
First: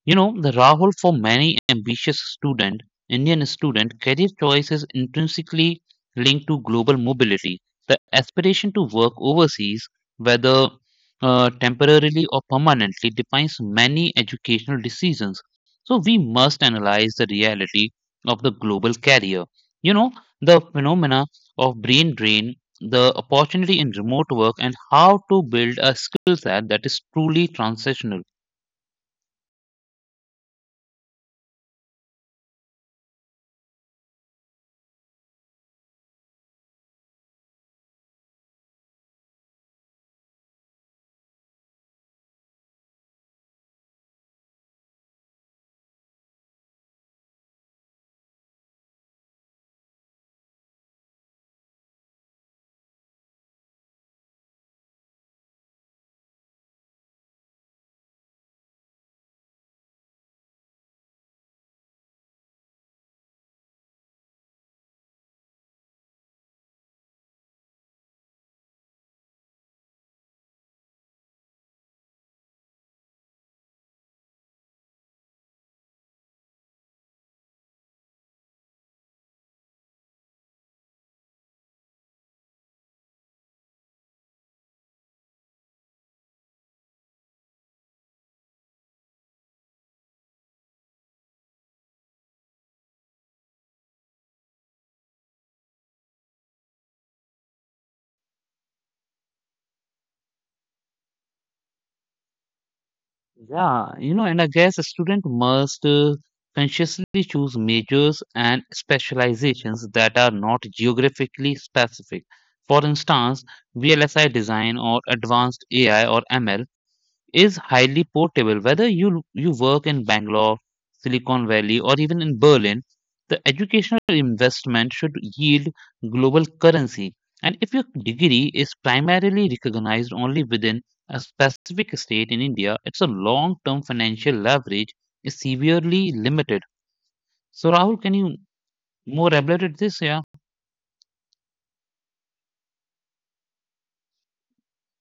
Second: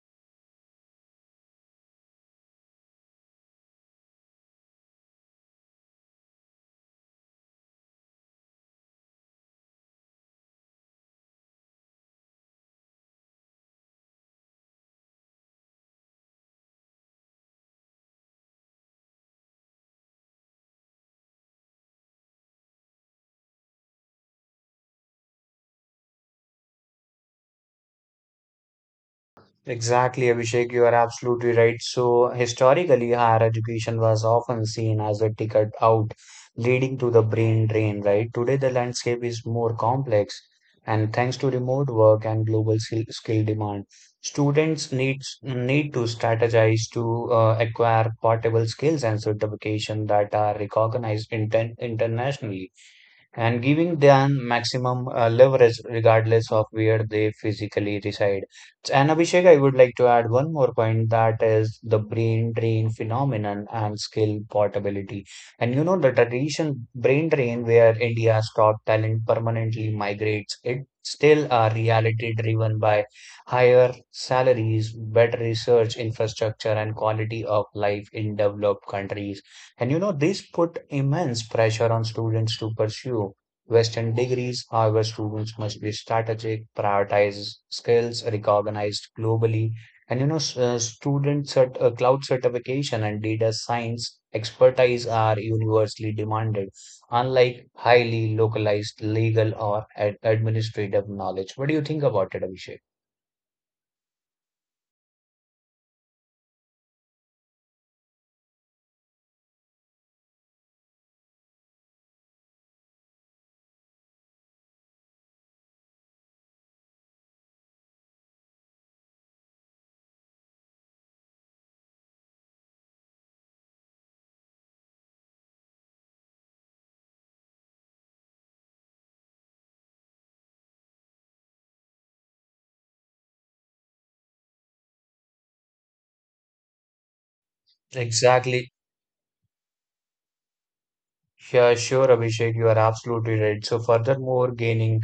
Speaker 1: You know, the Rahul, for many ambitious student, Indian student, career choice is intrinsically linked to global mobility. The aspiration to work overseas, whether temporarily or permanently, defines many educational decisions. So we must analyze the reality of the global carrier. You know, the phenomena of brain drain, the opportunity in remote work, and how to build a skill set that is truly transitional.
Speaker 2: Exactly, Abhishek, you are absolutely right. So, historically, higher education was often seen as a ticket out, leading to the brain drain, right? Today, the landscape is more complex, and thanks to remote work and global skill demand, students need to strategize to acquire portable skills and certification that are recognized internationally and giving them maximum leverage regardless of where they physically reside. And Abhishek, I would like to add one more point, that is the brain drain phenomenon and skill portability. And you know, the tradition brain drain where India's top talent permanently migrates, it still a reality driven by higher salaries, better research infrastructure, and quality of life in developed countries. And you know, this put immense pressure on students to pursue Western degrees. However, students must be strategic, prioritize skills recognized globally. And you know, cloud certification and data science expertise are universally demanded, unlike highly localized legal or administrative knowledge. What do you think about it, Abhishek?
Speaker 1: Yeah, you know, and I guess a student must consciously choose majors and specializations that are not geographically specific. For instance, VLSI design or advanced AI or ML is highly portable. Whether you work in Bangalore, Silicon Valley, or even in Berlin, the educational investment should yield global currency. And if your degree is primarily recognized only within a specific state in India, it's a long-term financial leverage is severely limited. So Rahul, can you
Speaker 2: Exactly.
Speaker 1: more elaborate this? Yeah.
Speaker 2: Yeah, sure, Abhishek, you are absolutely right. So, furthermore, gaining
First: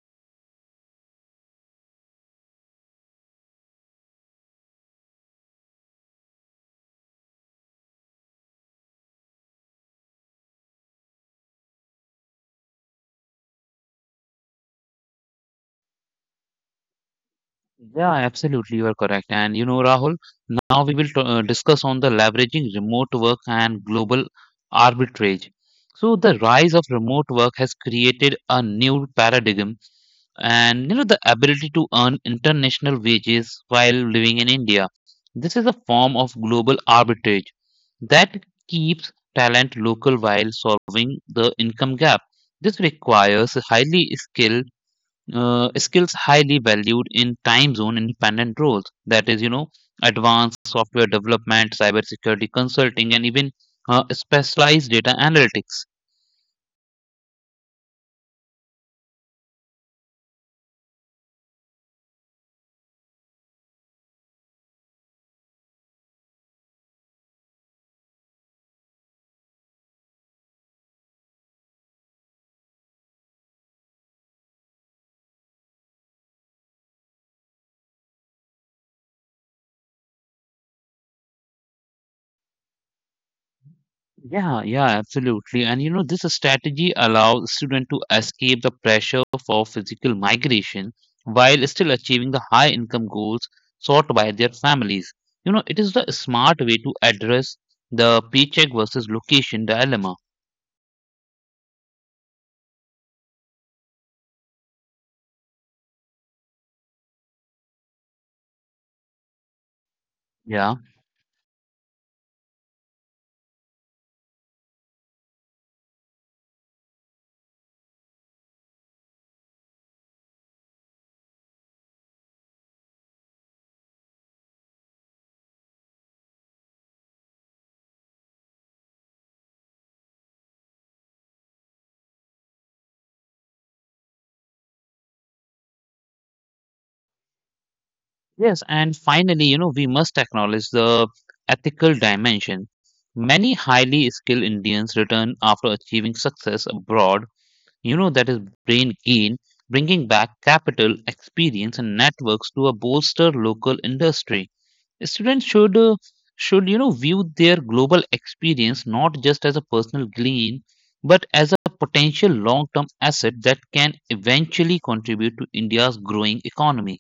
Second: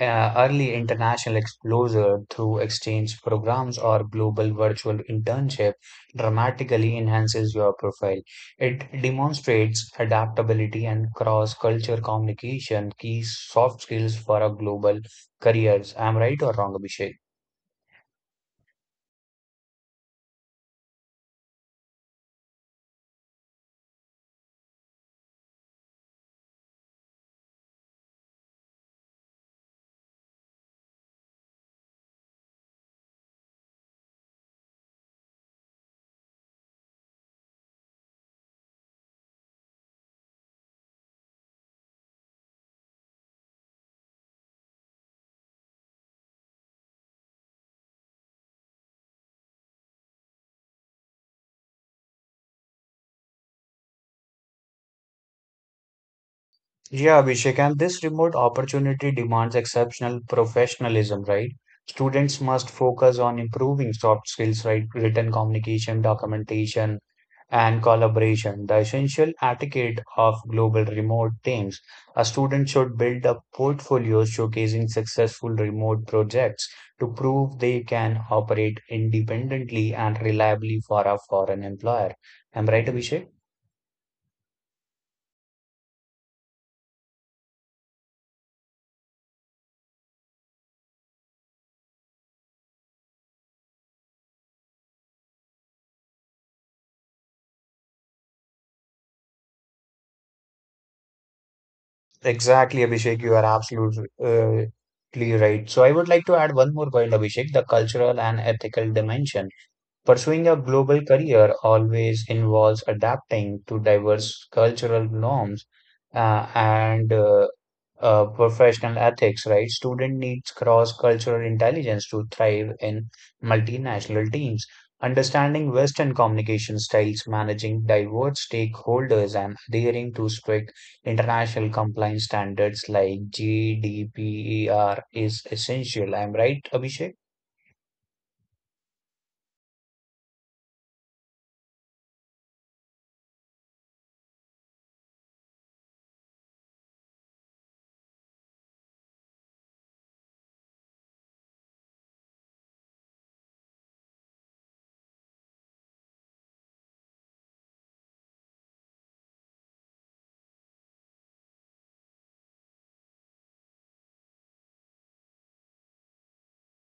Speaker 2: early international exposure through exchange programs or global virtual internship dramatically enhances your profile. It demonstrates adaptability and cross-culture communication, key soft skills for a global careers. I'm right or wrong, Abhishek?
Speaker 1: Yeah, absolutely, you are correct. And you know, Rahul, now we will discuss on the leveraging remote work and global arbitrage. So the rise of remote work has created a new paradigm, and you know, the ability to earn international wages while living in India. This is a form of global arbitrage that keeps talent local while solving the income gap. This requires highly skilled skills highly valued in time zone independent roles. That is, you know, advanced software development, cybersecurity consulting, and even specialized data analytics.
Speaker 2: Yeah, Abhishek, and this remote opportunity demands exceptional professionalism, right? Students must focus on improving soft skills, right? Written communication, documentation, and collaboration, the essential etiquette of global remote teams. A student should build a portfolio showcasing successful remote projects to prove they can operate independently and reliably for a foreign employer. Am I right, Abhishek?
Speaker 1: Yeah, yeah, absolutely. And you know, this strategy allows students to escape the pressure for physical migration while still achieving the high income goals sought by their families. You know, it is the smart way to address the paycheck versus location dilemma.
Speaker 2: Exactly, Abhishek. You are absolutely right. So, I would like to add one more point, Abhishek, the cultural and ethical dimension. Pursuing a
Speaker 1: Yeah.
Speaker 2: global career always involves adapting to diverse cultural norms and professional ethics, right? Student needs cross-cultural intelligence to thrive in multinational teams. Understanding Western communication styles, managing diverse stakeholders, and adhering to strict international compliance standards like GDPR is essential. I'm right, Abhishek?
Speaker 1: Yes, and finally, you know, we must acknowledge the ethical dimension. Many highly skilled Indians return after achieving success abroad, you know, that is brain gain, bringing back capital, experience, and networks to a bolster local industry. Students should, you know, view their global experience not just as a personal gain, but as a potential long term asset that can eventually contribute to India's growing economy.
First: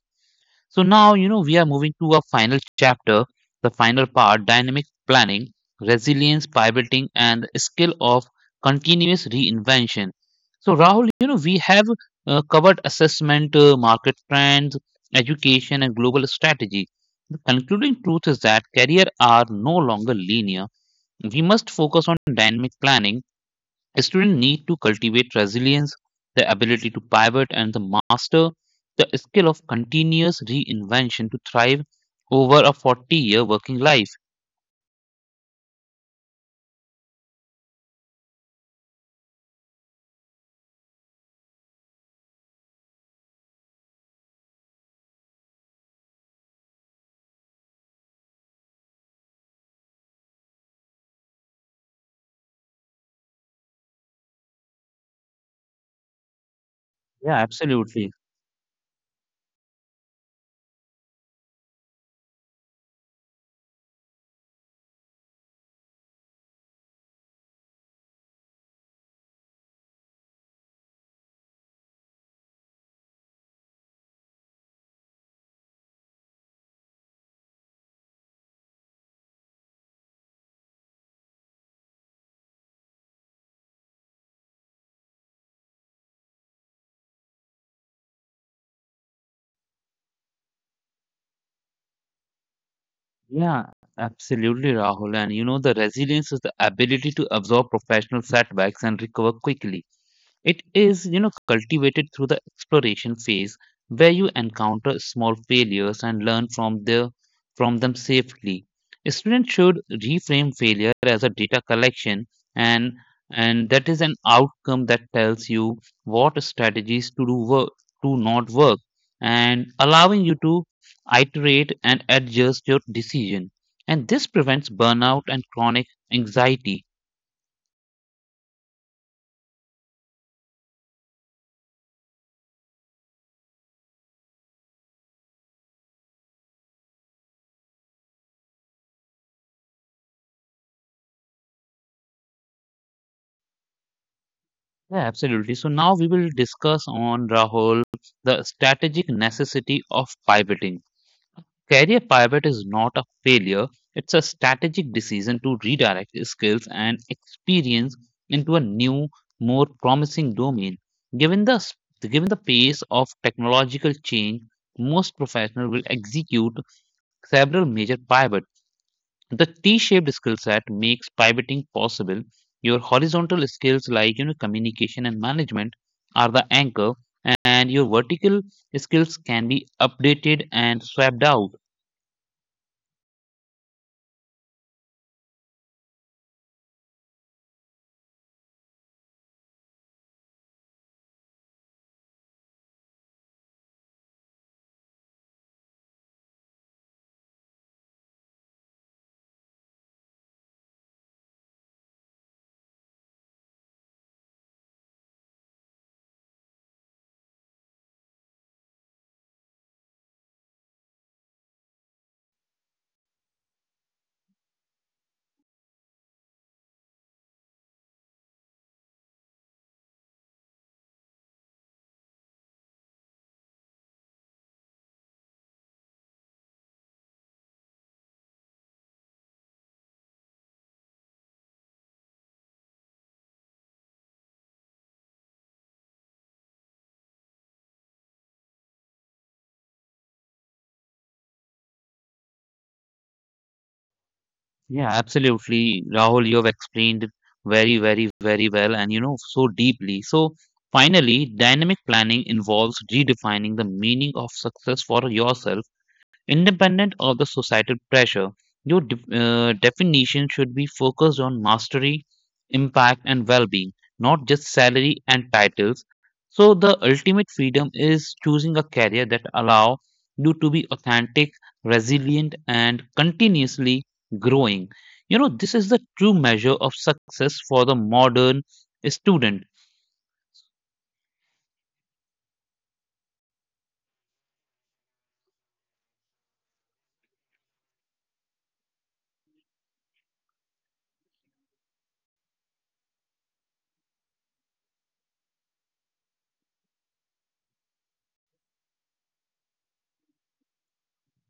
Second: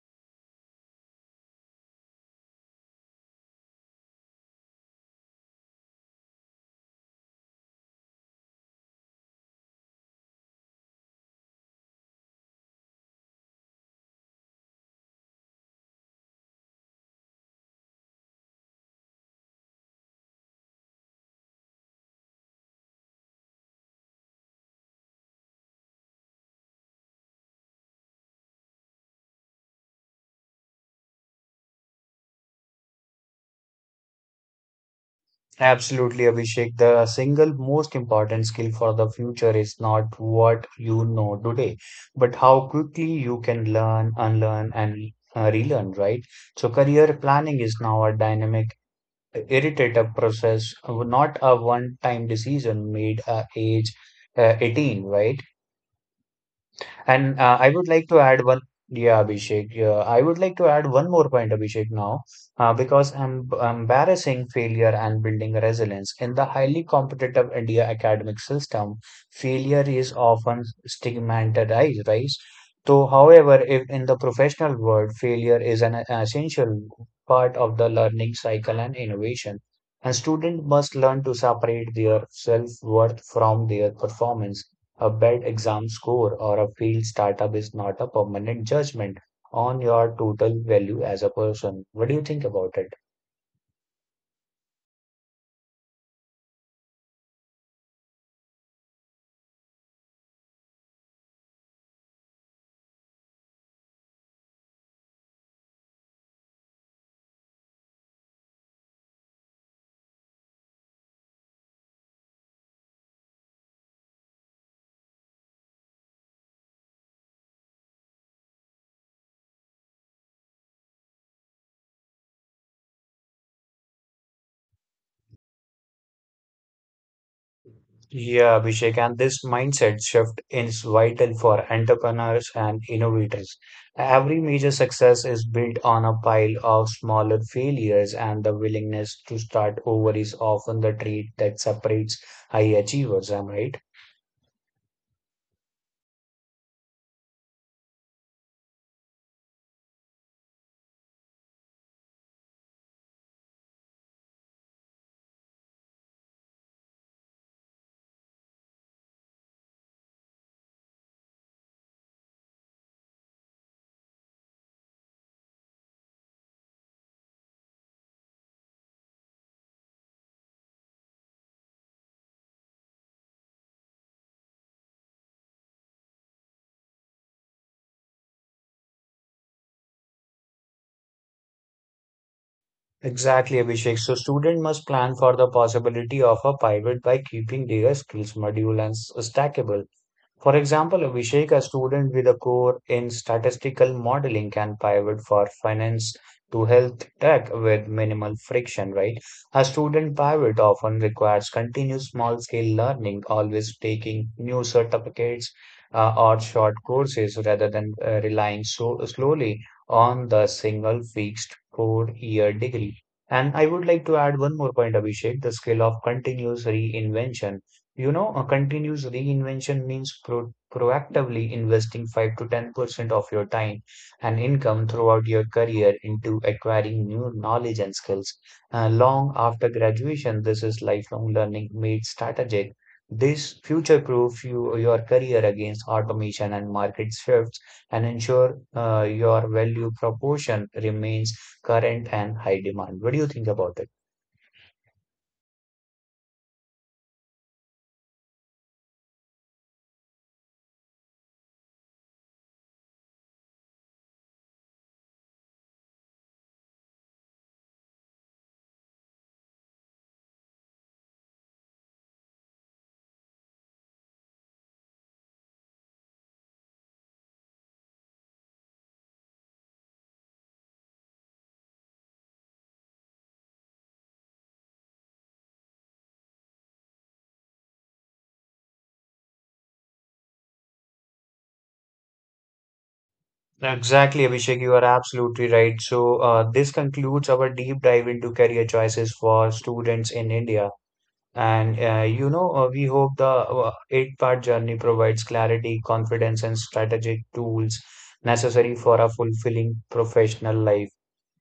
Speaker 1: So now, you know, we are moving to a final chapter, the final part dynamic planning, resilience, pivoting, and skill of continuous reinvention. So, Rahul, you know, we have covered assessment, market trends, education, and global strategy. The concluding truth is that careers are no longer linear. We must focus on dynamic planning. Students need to cultivate resilience, the ability to pivot, and the master the skill of continuous reinvention to thrive over a 40-year working life.
Speaker 2: Absolutely, Abhishek. The single most important skill for the future is not what you know today, but how quickly you can learn, unlearn, and relearn, right? So, career planning is now a dynamic, iterative process, not a one-time decision made at age 18, right?
Speaker 1: Yeah,
Speaker 2: And I would like
Speaker 1: absolutely.
Speaker 2: to add one, yeah, Abhishek. Yeah, I would like to add one more point, Abhishek, now, because embarrassing failure and building resilience. In the highly competitive India academic system, failure is often stigmatized, right? So, however, if in the professional world, failure is an essential part of the learning cycle and innovation, and students must learn to separate their self-worth from their performance. A bad exam score or a failed startup is not a permanent judgment on your total value as a person. What do you think about it?
Speaker 1: Yeah, absolutely, Rahul. And you know, the resilience is the ability to absorb professional setbacks and recover quickly. It is, you know, cultivated through the exploration phase where you encounter small failures and learn from the from them safely. Students should reframe failure as a data collection and and that is an outcome that tells you what strategies to do work, to not work, and allowing you to iterate and adjust your decision. And this prevents burnout and chronic anxiety.
Speaker 2: Yeah, Abhishek, and this mindset shift is vital for entrepreneurs and innovators. Every major success is built on a pile of smaller failures, and the willingness to start over is often the trait that separates high achievers. Am I right?
Speaker 1: Yeah, absolutely. So now we will discuss on Rahul the strategic necessity of pivoting. Career pivot is not a failure, it's a strategic decision to redirect skills and experience into a new, more promising domain. Given the s- Given the pace of technological change, most professionals will execute several major pivots. The t-shaped skill set makes pivoting possible. Your horizontal skills, like you know, communication and management, are the anchor, and your vertical skills can be updated and swapped out.
Speaker 2: Exactly, Abhishek. So student must plan for the possibility of a pivot by keeping their skills module and stackable. For example, Abhishek, a student with a core in statistical modeling, can pivot for finance to health tech with minimal friction, right? A student pivot often requires continuous small scale learning, always taking new certificates or short courses rather than relying so slowly on the single fixed four-year degree. And I would like to add one more point, Abhishek, the skill of continuous reinvention. You know, a continuous reinvention means proactively investing 5 to 10% of your time and income throughout your career into acquiring new knowledge and skills. Long after graduation, this is lifelong learning made strategic. This future-proof you, your career against automation and market shifts and ensure your value proportion remains current and high demand. What do you think about it?
Speaker 1: Yeah, absolutely, Rahul, you have explained it very very well, and you know, so deeply. So finally, dynamic planning involves redefining the meaning of success for yourself. Independent of the societal pressure, your definition should be focused on mastery, impact, and well being, not just salary and titles. So, the ultimate freedom is choosing a career that allows you to be authentic, resilient, and continuously growing. You know, this is the true measure of success for the modern student.
Speaker 2: Exactly, Abhishek, you are absolutely right. So, this concludes our deep dive into career choices for students in India. And, you know, we hope the eight-part journey provides clarity, confidence, and strategic tools necessary for a fulfilling professional life.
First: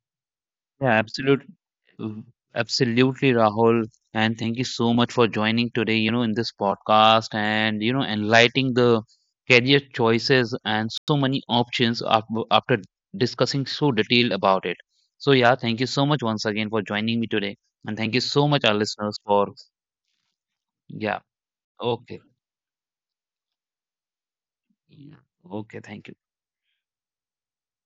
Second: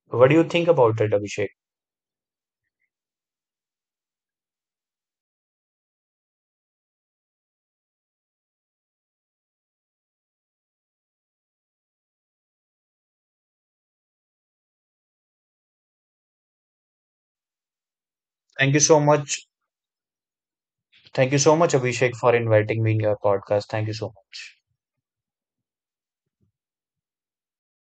Speaker 2: What do you think
Speaker 1: Yeah,
Speaker 2: about it, Abhishek?
Speaker 1: absolutely. Mm, absolutely, Rahul. And thank you so much for joining today, you know, in this podcast and, you know, enlightening the career choices and so many options after discussing so detailed about it. So, yeah, thank you so much once again for joining me today. And thank you so much, our
Speaker 2: Thank you so
Speaker 1: listeners, for,
Speaker 2: much.
Speaker 1: yeah,
Speaker 2: Thank you so much, Abhishek,
Speaker 1: okay.
Speaker 2: for inviting me in your podcast. Thank you so much.
Speaker 1: Yeah, okay, thank you.